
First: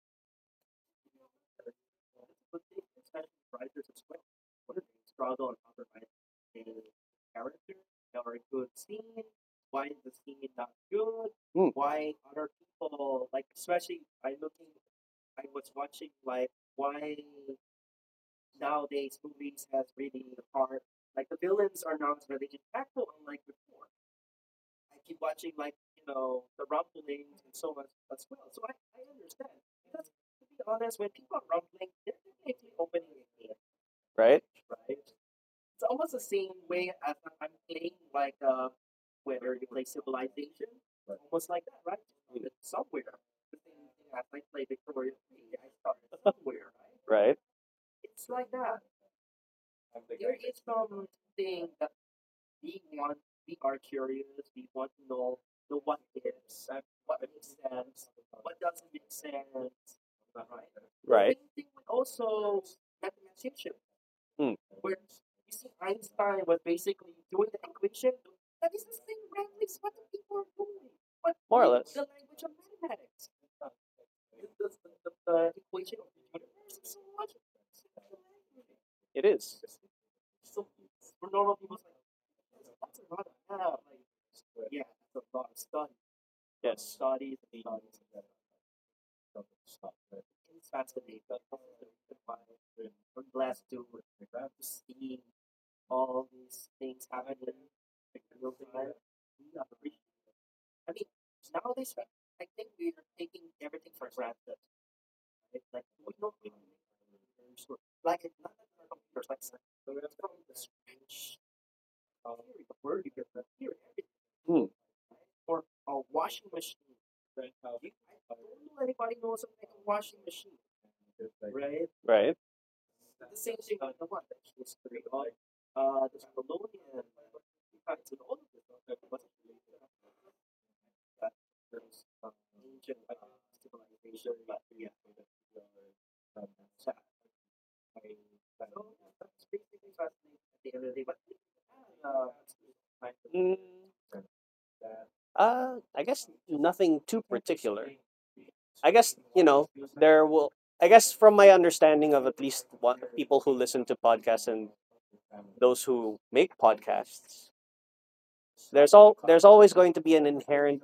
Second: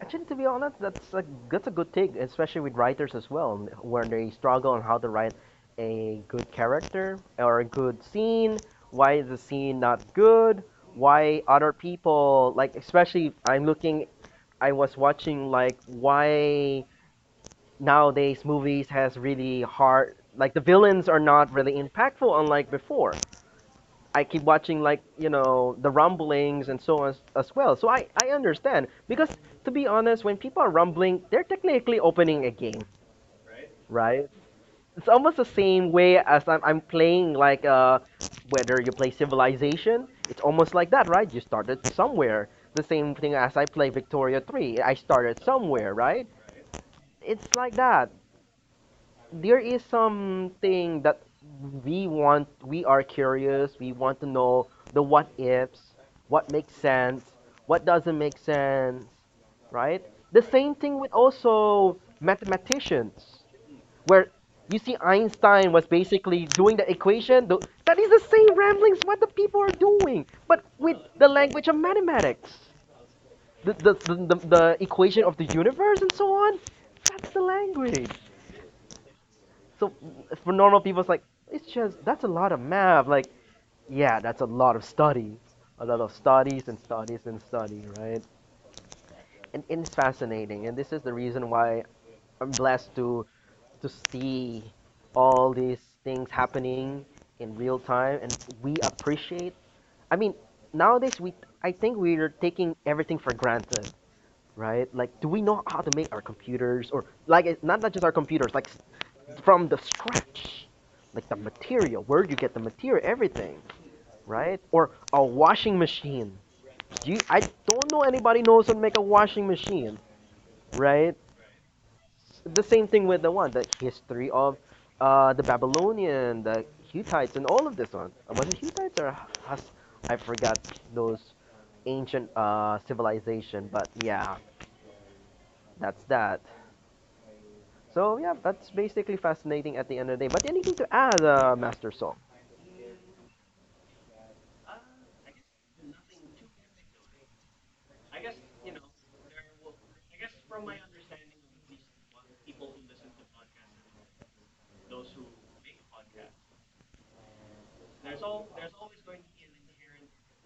Actually, to be honest, that's a good take, especially with writers as well, when they struggle on how to write a good character or a good scene. Why is the scene not good? Why
Mm,
other people like, especially I'm looking, I was watching like why nowadays movies has really hard, like the villains are not really impactful unlike before. I keep watching like you know the rumblings and so on as well. So I understand because to be honest, when people are rumbling, they're technically opening a game,
right?
right? It's almost the same way as I'm playing like whether you play Civilization, it's almost like that, right? You started somewhere. The same thing as I play Victoria 3, I started somewhere, right?
Right.
It's like that. There is something that we want, we are curious, we want to know the what ifs, what makes sense, what doesn't make sense, right? The same thing
Right.
with also mathematicians,
Mm,
where you see Einstein was basically doing the equation that is the same ramblings what the people are doing, but with
more
the
or less,
language of mathematics, the equation of the universe and so on. That's the language.
it is.
So for normal people, it's like it's just that's a lot of math. Like yeah, that's a lot of studies, a lot of studies and studies and study, right? And it's fascinating, and this is the reason why I'm blessed to see all these things happening in real time, and we appreciate. I mean, nowadays we I think we're taking everything for granted, right? Like, do we know how to make our computers, or like, not just our computers, like, from the scratch, like the material. Where do you get the material? Everything,
Mm,
right? Or a washing machine. I don't know anybody knows how to make a washing machine, right?
right.
The same thing with the one, the history of the Babylonian, the Hittites, and all of this one. Was it Hittites or Hus- I forgot those ancient civilization, but yeah, that's that. So yeah, that's basically fascinating at the end of the day. But anything to add, Master Song?
Mm, I guess nothing too particular. I guess, you know, there will. I guess from my understanding of at least what people who listen to podcasts and those who make podcasts, there's always going to be an inherent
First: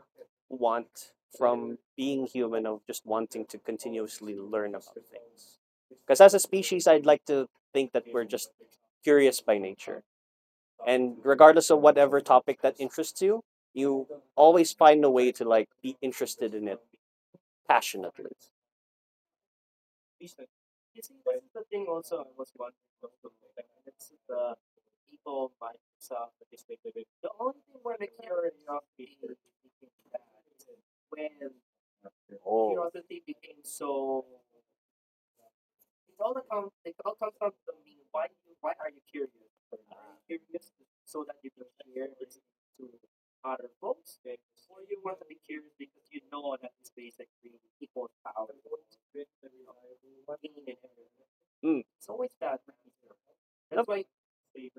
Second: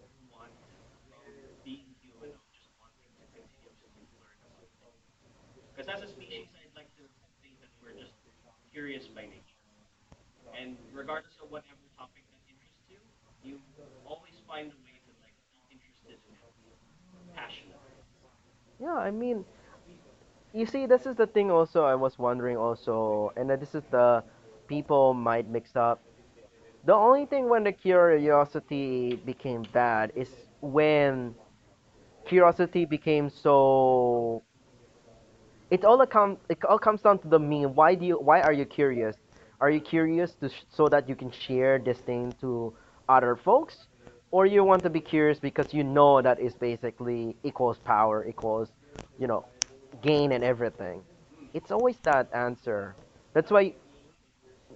want from being human of just wanting to continuously learn about things. Because as a species, I'd like to think that we're just curious by nature, and regardless of whatever topic that interests you, you always find a way to like be interested in it passionately.
Yeah, I mean, you see, this is the thing. Also, I was wondering also, and this is the people might mix up. The only thing when the curiosity became bad is when
Oh.
curiosity became so it all account it all comes down to the meme. Why are you curious? Are you curious to so that you can share this thing to other folks, or you want to be curious because you know that is basically equals power equals, you know, gain and everything. It's
Mm.
always that answer. That's why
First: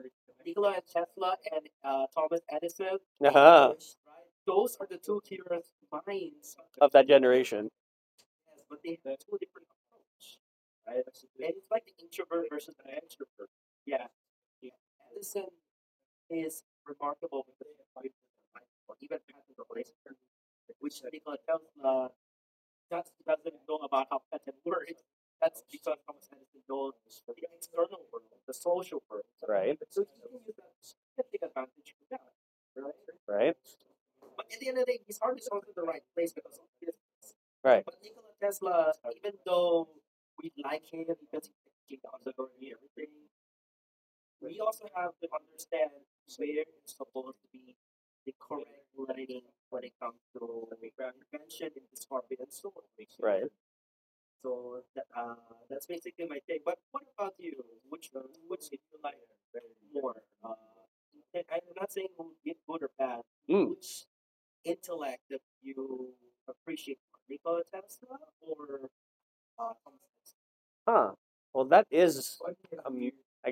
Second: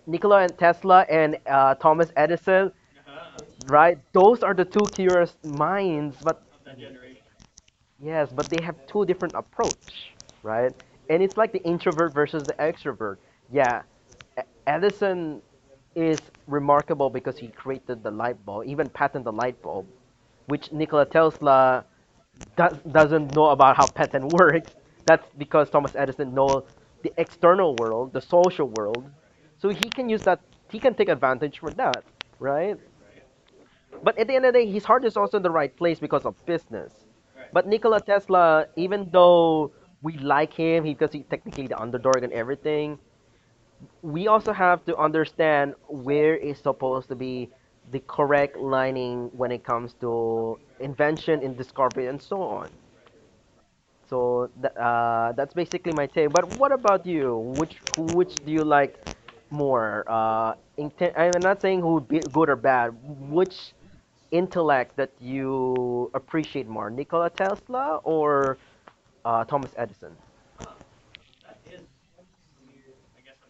Nikola and Tesla and Thomas Edison,
Uh-huh.
right? Those are the two curious minds, but
Of that generation.
yes, but they have two different approach, right? And it's like the introvert versus the extrovert. Yeah, E- Edison is remarkable because he created the light bulb, even patented the light bulb, which Nikola Tesla doesn't know about how patent works. That's because Thomas Edison knows the external world, the social world, so he can use that. He can take advantage for that, right?
Right.
But at the end of the day, his heart is also in the right place because of business. But
Right.
Nikola Tesla, even though we like him because he's technically the underdog and everything, we also have to understand where is supposed to be the correct lining when it comes to invention and discovery and so on. So that's basically my take. But what about you? Which do you like more? I'm not saying who be good or bad. Which intellect that you appreciate more, Nikola Tesla or Thomas Edison?
Huh. Well, that is,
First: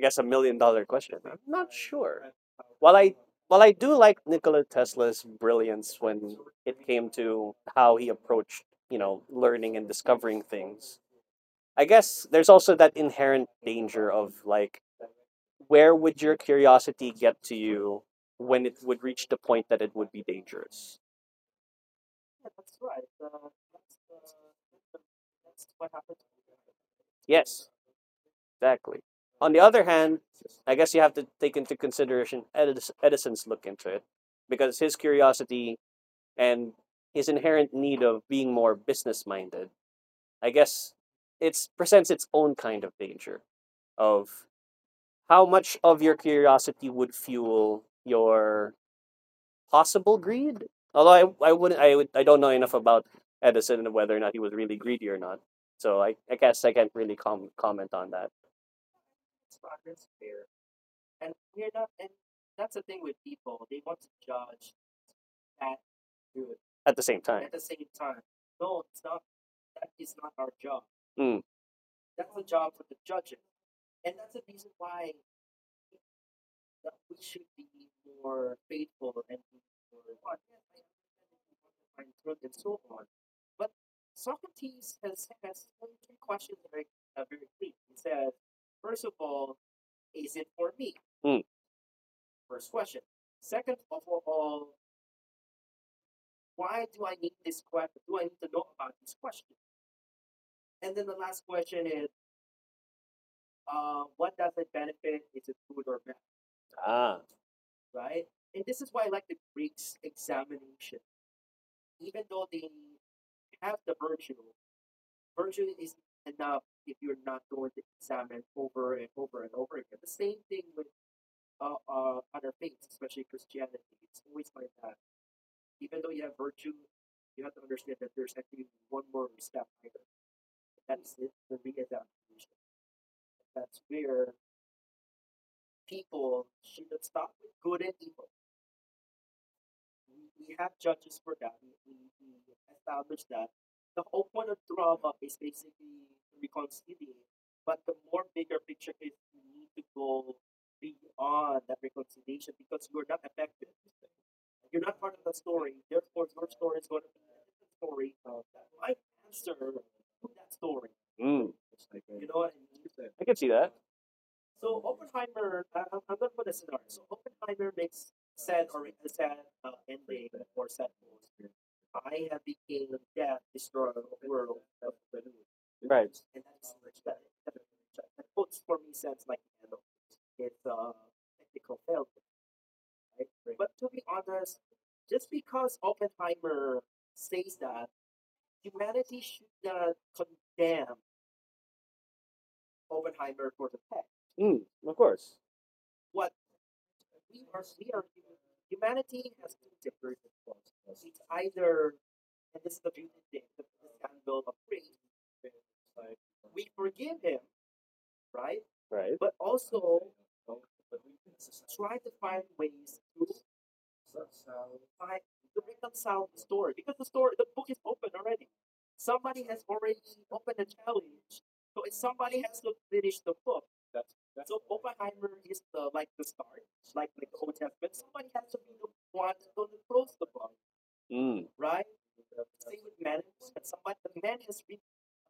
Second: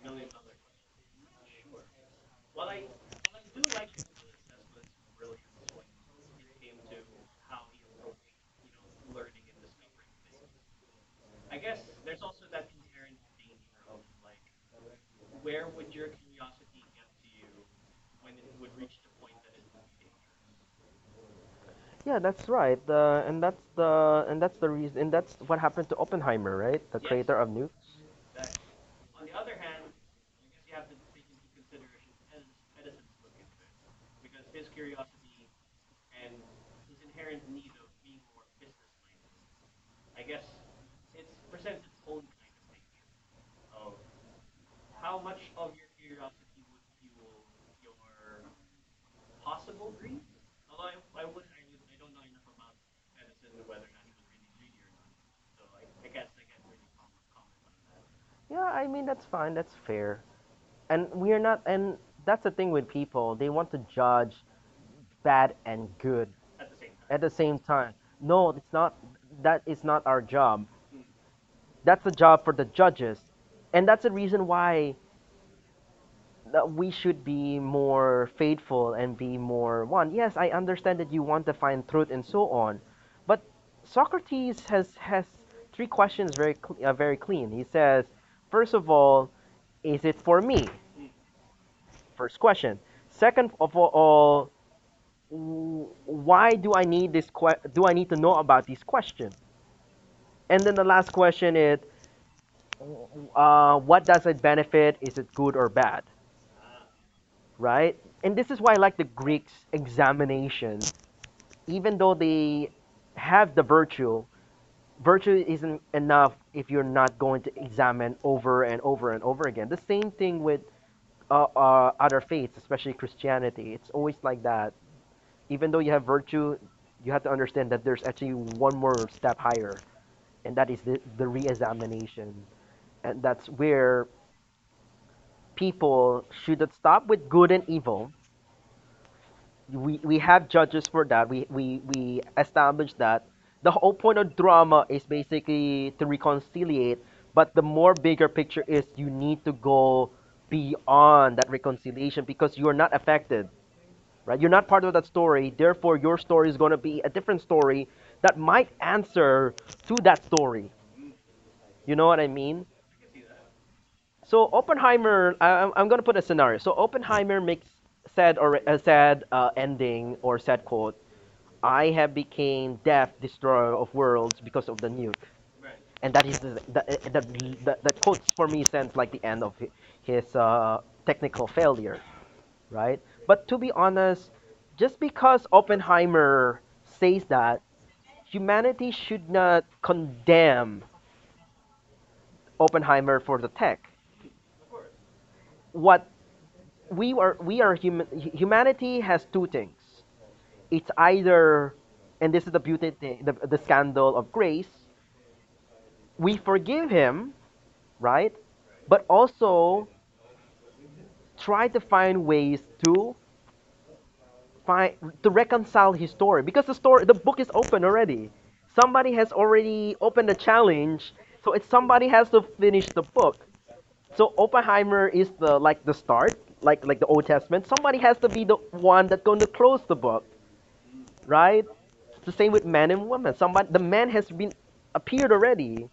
guess, a million dollar question. Sure. While I do like Nikola Tesla's brilliance, it how he approached, you learning, and I guess there's also that inherent danger of like, where would your curiosity get to you when it would reach the point that it would be dangerous?
Yeah, that's right. And that's the and that's the reason. And that's what happened to Oppenheimer, right? The creator of
Yes,
nukes.
exactly. On the other hand, I guess you have to take into consideration Edison's look into it, because his curiosity and his inherent need of being more business minded, I guess it presents its own kind of danger of how much of your curiosity would fuel your possible greed. Although I wouldn't, I would, I don't know enough about Edison and whether or not he was really greedy or not. So I guess I can't really comment on that
Yeah, I mean that's fine. That's fair. And we are not. And that's the thing with people. They want to judge bad and good
at the same
at the
time.
same time. No, it's not. That is not our job.
Mm,
That's the job for the judges, and that's the reason why that we should be more faithful and be more one. Yes, I understand that you want to find truth and so on, but Socrates has three questions very very clean. He says, first of all, is it for me?
mm,
First question. Second of all, why do I need this do I need to know about these questions? And then the last question is, what does it benefit? Is it good or bad?
ah,
Right? And this is why I like the Greeks examination, even though they have the virtue. Virtue isn't enough if you're not going to examine over and over and over again. The same thing with other faiths, especially Christianity. It's always like that. Even though you have virtue, you have to understand that there's actually one more step higher, and that is the re examination. And that's where people should not stop with good and evil. We have judges for that, we establish that. The whole point of drama is basically to reconciliate, but the more bigger picture is you need to go beyond that reconciliation because you are not affected, right? You're not part of that story. Therefore, your story is going to be a different story that might answer to that story.
mm,
You know what I mean?
I can see that.
So Oppenheimer, going to put a scenario. So Oppenheimer makes sad or a sad ending or sad quote. I have became death destroyer of worlds because of the nuke, and that is the,
Right.
that that the quotes for me sounds like the end of his technical failure. Right? But to be honest, just because Oppenheimer says that, humanity should not condemn Oppenheimer for the tech.
Of course.
What we are human. Humanity has two things. It's either, and this is the beauty, thing, the scandal of grace. We forgive him, right? But
Right.
also try to find ways to find to reconcile his story because the book is open already. Somebody has already opened the challenge, so it's somebody has to finish the book. So Oppenheimer is the like the start, like the Old Testament. Somebody has to be the one that's going to close the book, right?
Mm,
It's the same with man and woman. Somebody The man has been appeared already.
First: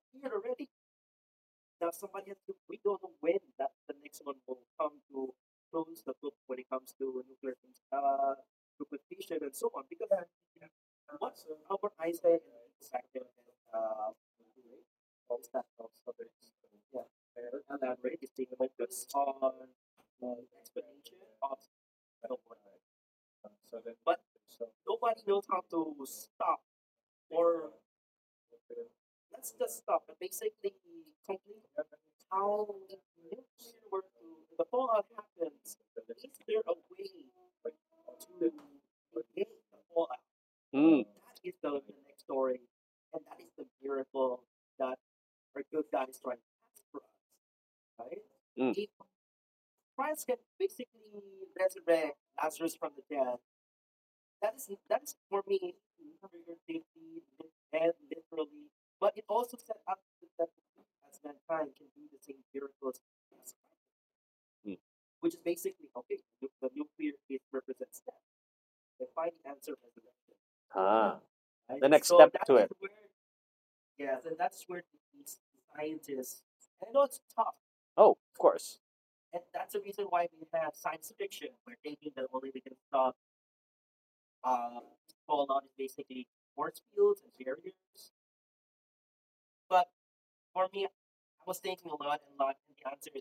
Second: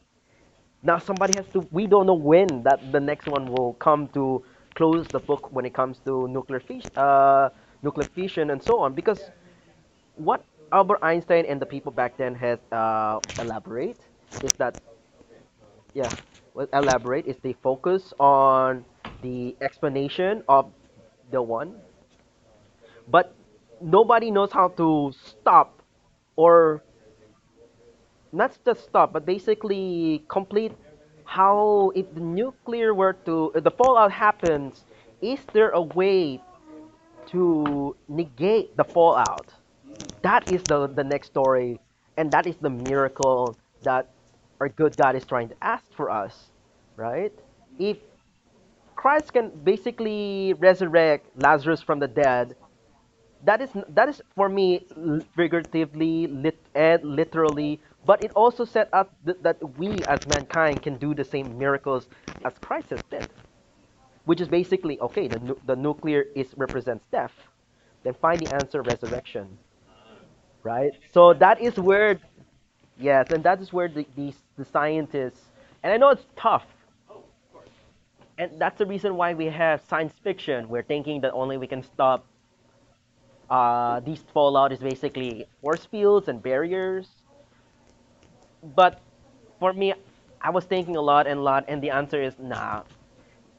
Now somebody has to we don't know when that the next one will come to close the book when it comes to nuclear fission and so on because what Albert Einstein and the people back then has elaborate is that yeah, well, elaborate is they focus on the explanation of the one, but nobody knows how to stop or not just stop, but basically complete how if the nuclear were to if the fallout happens, is there a way to negate the fallout? That is the
mm,
next story, and that is the miracle that our good God is trying to ask for us, right? If
Mm.
Christ can basically resurrect Lazarus from the dead, that is for me figuratively lit and literally, but it also set up that we as mankind can do the same miracles as Christ has did, which is basically okay the, the nuclear is represents death, then find the answer resurrection, right? So
ah.
that is
The
where
next step to it.
yes, and that is where the scientists, and I know it's tough,
Oh,
and
of
that's the
course.
reason why we have science fiction. We're thinking that only we can stop these fallout is basically force fields and barriers. But for me, I was thinking a lot, and the answer is nah.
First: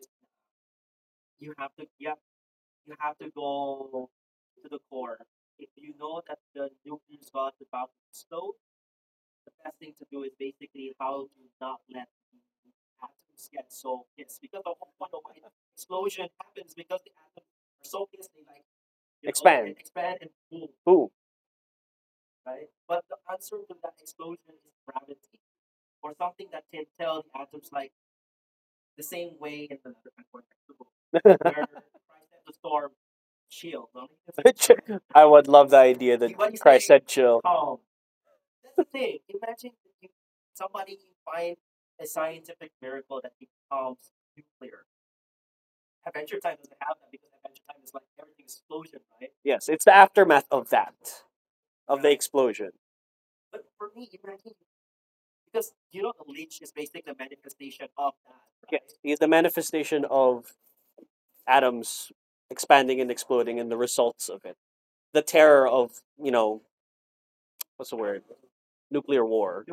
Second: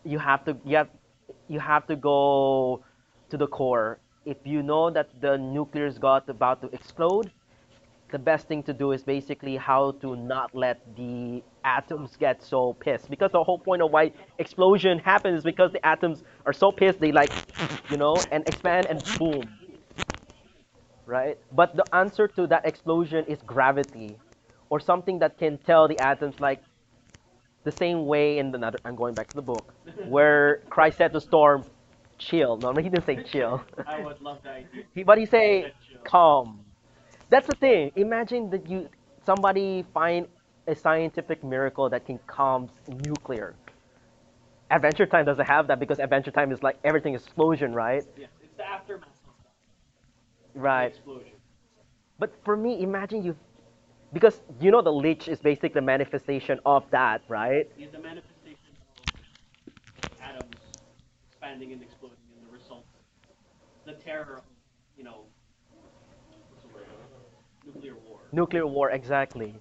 You have to you have, you have to go to the core. If you know that the nuclear is got about to explode, the best thing to do is basically how to not let the atoms get so pissed, because the whole point of why explosion happens is because the atoms are so pissed they like, and expand and boom.
Expand. Boom.
Right, but the answer to that explosion is gravity or something that can tell the atoms like the same way in another, I'm going back to the book where Christ said to storm, "Chill." No, he didn't say chill. He, but he
I would
say,
love the idea
"Calm."
that Christ said
That's
chill.
the thing. Imagine that you somebody find a scientific miracle that can calm nuclear. Adventure Time doesn't have that, because Adventure Time is like everything explosion, right?
Yes, it's the aftermath of
Right.
that, of right, the
But for
explosion.
me, imagine you because you know the lich is basically the manifestation of that, right?
Yeah, it's the manifestation of atoms expanding and exploding and the results of it. The terror of, you know, what's the word?
Nuclear war,
Nuclear war.
exactly.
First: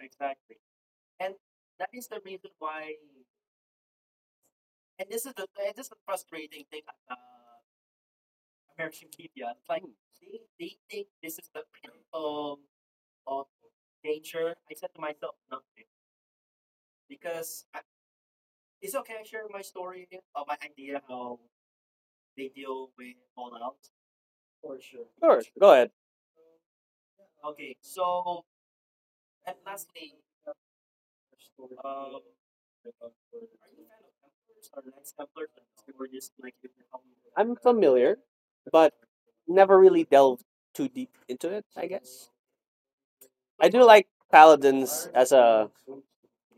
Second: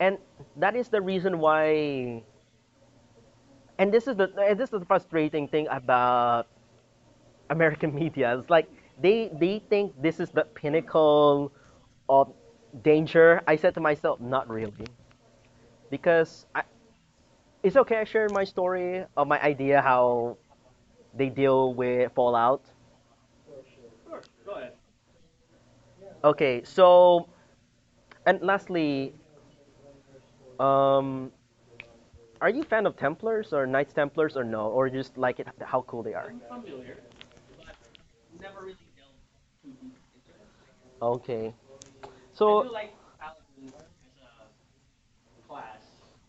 And that is the reason why. And this is the frustrating thing about American media. It's like they think this is the pinnacle of danger. I said to myself, not really, because I, it's okay. I shared my story of my idea how they deal with Fallout.
Sure, sure, go ahead.
Okay, so, and lastly, um, are you a fan of Templars or Knights Templars, or no, or just like it, how cool they are?
I'm familiar, but never really delved too deep into it,
Okay,
I
I
guess.
so I
I do like paladins as a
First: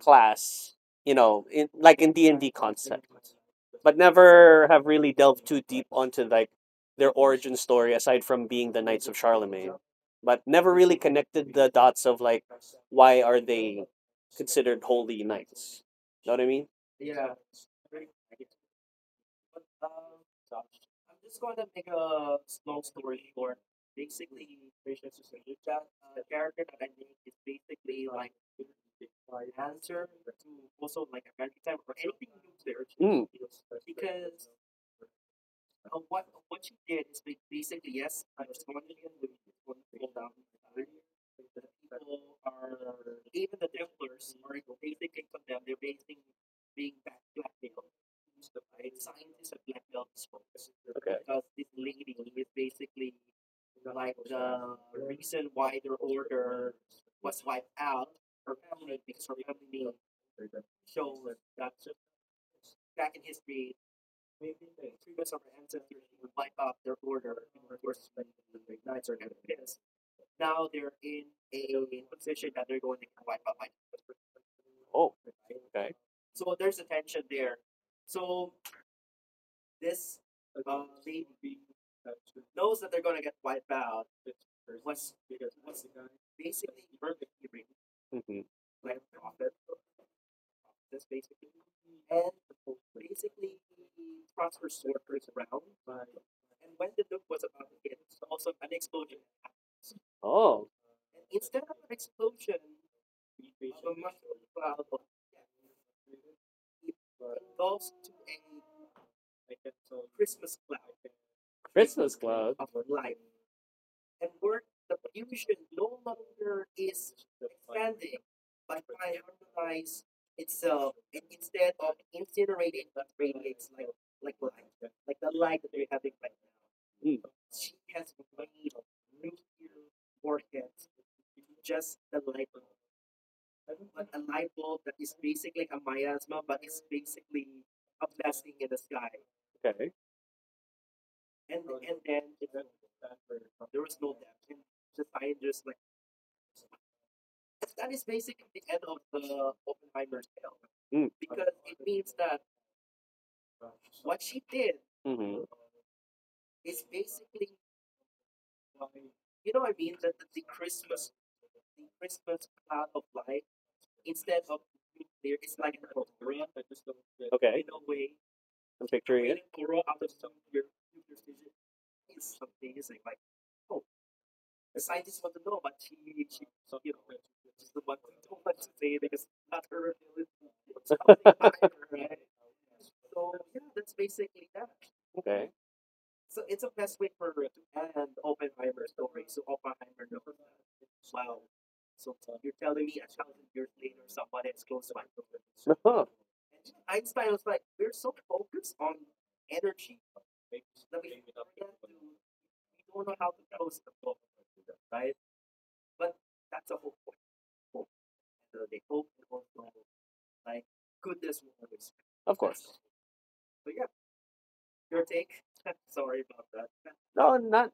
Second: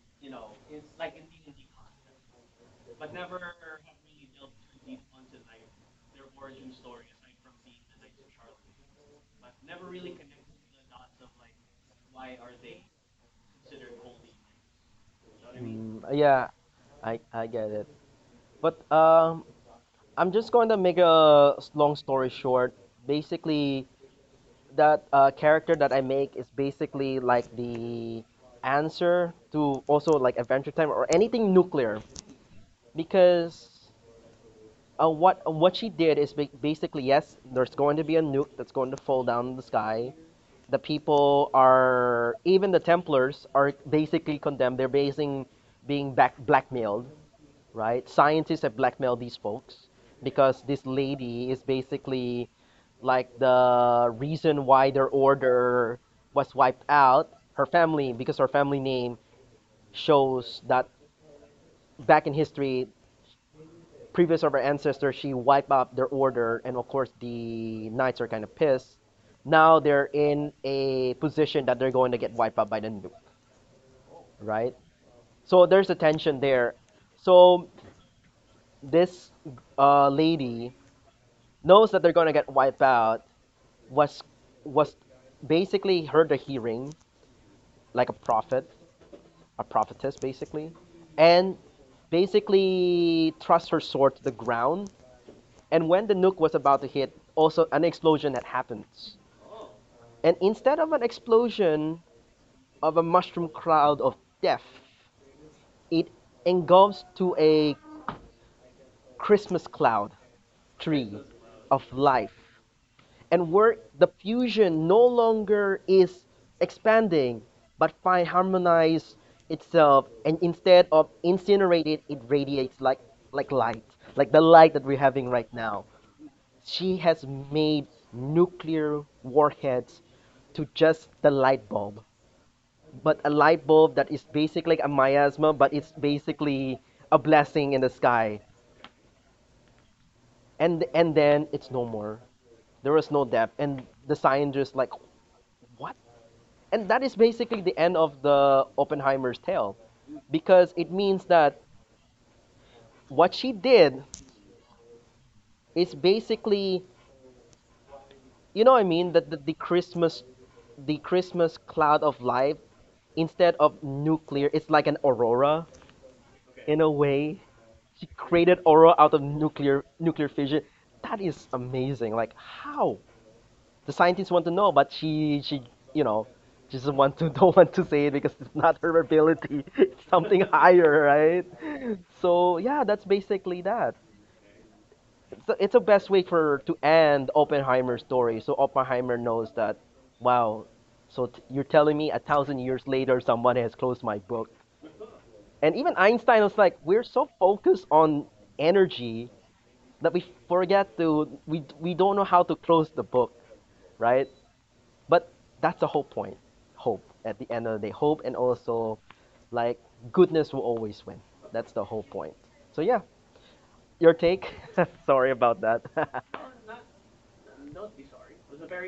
class, you know, like in D&D concept, but never have really delved too deep onto like their origin story aside from being the Knights of Charlemagne. But never really connected the dots of like, why are they considered holy knights?
Mm,
Know what I
yeah,
mean?
I get it. But I'm just going to make a long story short. Basically, that character that I make is basically like the answer to also like Adventure Time or anything nuclear, because what she did is basically, yes, there's going to be a nuke that's going to fall down the sky. The people are, even the Templars are basically condemned. They're basing being back blackmailed, right? Scientists have blackmailed these folks because this lady is basically like the reason why their order was wiped out. Her family, because her family name shows that back in history, previous of her ancestors, she wiped out their order, and of course the knights are kind of pissed. Now they're in a position that they're going to get wiped out by the nuke, right?
Oh.
So there's a
Okay.
tension there. So this lady knows that they're gonna get wiped out, was was basically heard a hearing, like a
Hmm.
prophet, a prophetess basically, and basically thrust her sword to the ground. And when the nuke was about to hit, also an explosion had happened. And instead of
Oh.
an explosion of a mushroom cloud of death, it engulfs to a Christmas cloud tree of life, and where the fusion no longer is expanding but find harmonize itself, and instead of incinerated it radiates like light, like the light that we're having right now. She has
Mm.
made nuclear warheads to just the light bulb, but a light bulb that is basically a miasma, but it's basically a blessing in the sky.
Okay.
And then it's no more, there is no depth, and the scientists like, what? And that is basically the end of the Oppenheimer's tale, because it means that
Mm.
what she did is
Hmm.
basically, you know what I mean, that the Christmas cloud of life, instead of nuclear, it's like an aurora in a way. She
Okay.
created aurora out of
I'm picturing.
nuclear fission. That is amazing. Like, how? The scientists want to know, but she, you know, she doesn't want to don't want to say it, because it's not her ability. It's something higher, right? So yeah, that's basically that. So it's the best way
Okay.
for to end Oppenheimer's story. So Oppenheimer knows that, wow. So you're telling me a thousand years later someone has closed my book, and even Einstein was like, we're so focused on energy that we forget to, we don't know how to close the book, right? But that's the whole point. Hope, at the end of the day, hope and also like goodness will always win. That's the whole point, so yeah,
of
your take. Sorry about that.
No, not.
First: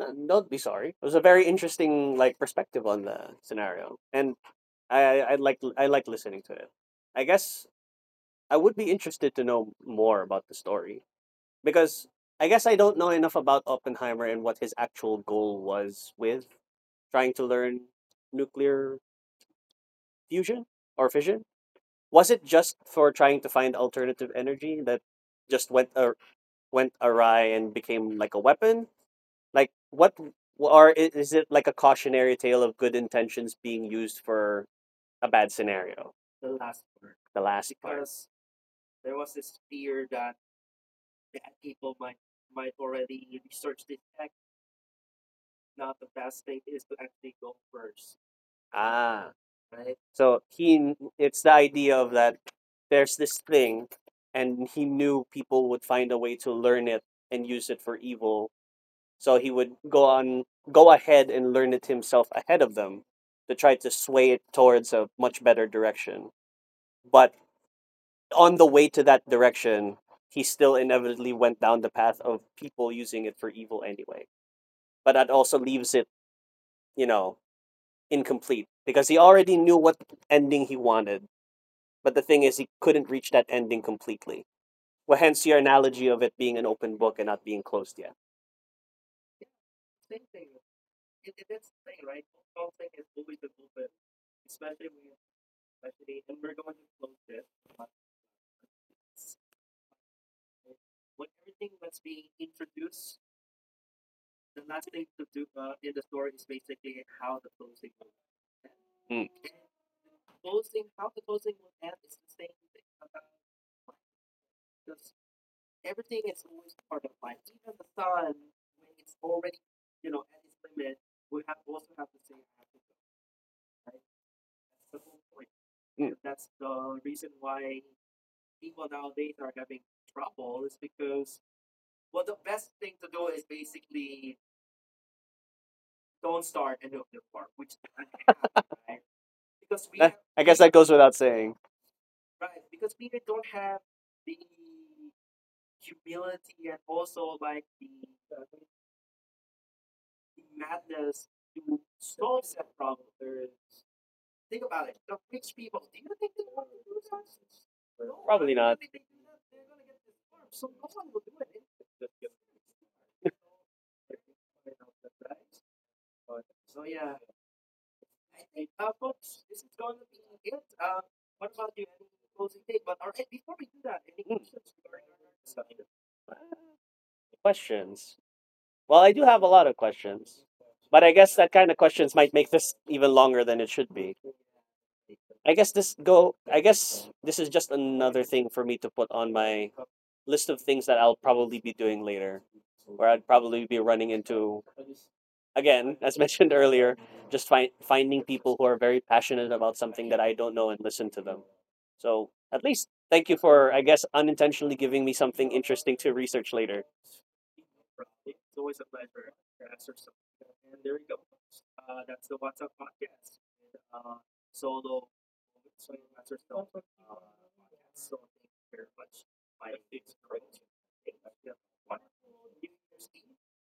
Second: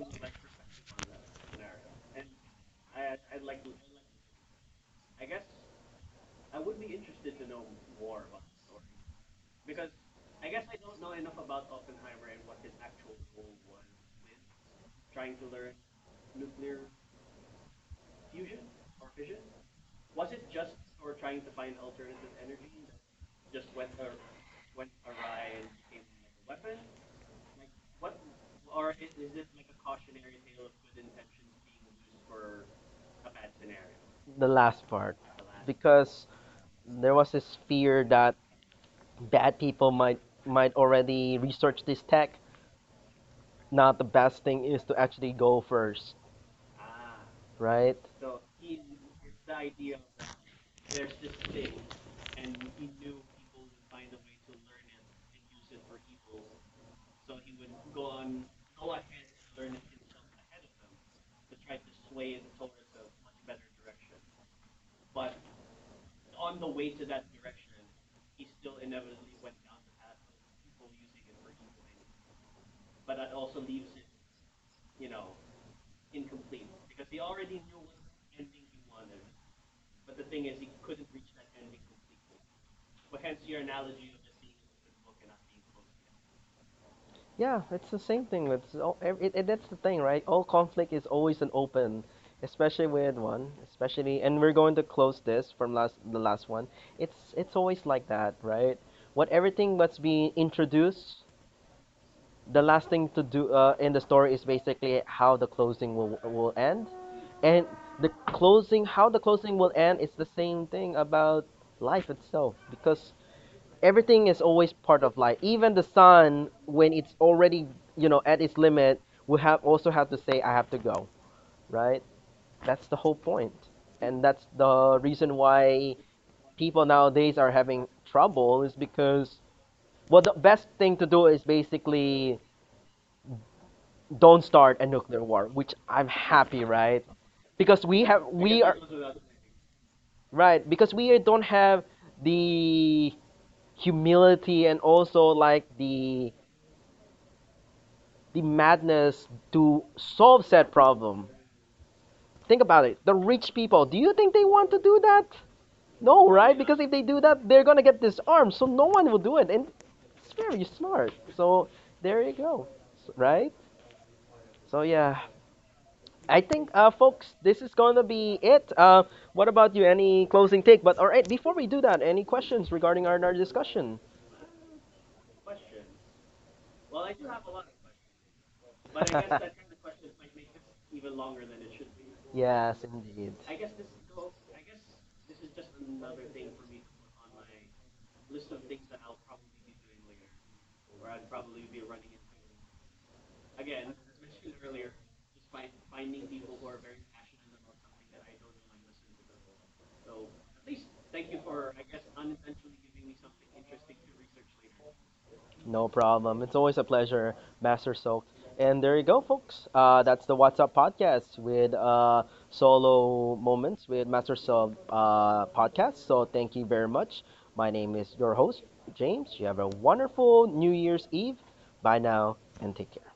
Don't be sorry. It was a very interesting like perspective on the scenario, and I like I like listening to it. I guess I would be interested to know more about the story, because I guess I don't know enough about Oppenheimer and what his actual goal was with trying to learn nuclear fusion or fission. Was it just for trying to find alternative energy that just went awry and became like a weapon? Like what, or is it like a cautionary tale of good intentions being used
The
for
last part,
a bad scenario?
because there was
The
this
last
fear
part.
that bad people might already research this tech, not, the best thing is to actually go first, right?
Ah, so it's the idea of that there's this thing, and he knew people would find a way to learn it and use it for evil. So he would go ahead and learn it himself ahead of them to try to sway it towards a much better direction. But on the way to that direction, he still inevitably went down the path of people using it for evil anyway. But that also leaves it, you know, incomplete, because he already knew what ending he wanted. But the thing is, he couldn't reach that ending completely. Well, hence your analogy of it being an open book and not being closed yet.
Yeah, it's the same thing with all, that's the thing, right? All conflict is always an open, especially with one, especially, and we're going to close this from last the last one. It's always like that, right? What everything that's being introduced, the last thing to do in the story is basically how the closing will end, and the
Mm.
closing, how the closing will end is the same thing about life itself, because everything is always part of life. Even the sun, when it's already, you know, at its limit, we have also have to say, "I have to go." Right? That's the whole point, and that's the
Mm.
reason why people nowadays are having trouble is because, well, the best thing to do is basically don't start a nuclear war, which I'm happy, right? Because we are,
Eh, I guess that goes without
right,
saying.
because we don't have the humility and also like the madness to solve said problem. Think about it. The rich people, do you think they want to do that? No, right? Because if they do that, they're going
Probably
to get
not.
disarmed, so no one will do it. And it's very smart. So there you go, right? So yeah, I think, folks, this is going to be it. What about you? Any closing take? But all right, before we do that, any questions
Before we do
regarding
that,
our
any questions
discussion?
regarding our discussion? Questions. Well, I do have a lot of questions, but I guess that kind of questions might make this even
Yes,
longer than
indeed.
it should be. I guess this go. I guess this is just another thing for me to put on my list of things that I'll probably be doing later, where I'd probably be running into again, as mentioned earlier, just finding people who are very passionate about something that I don't know and listen to them. So at least thank you for, I guess, unintentionally giving me something interesting to
No
research later.
problem. It's always a pleasure, Master Soaked. And there you go, folks. That's the What's Up podcast with solo moments with Master Soaked podcast. So thank you very much. My name is your host, James. You have a wonderful New Year's Eve. Bye now and take care.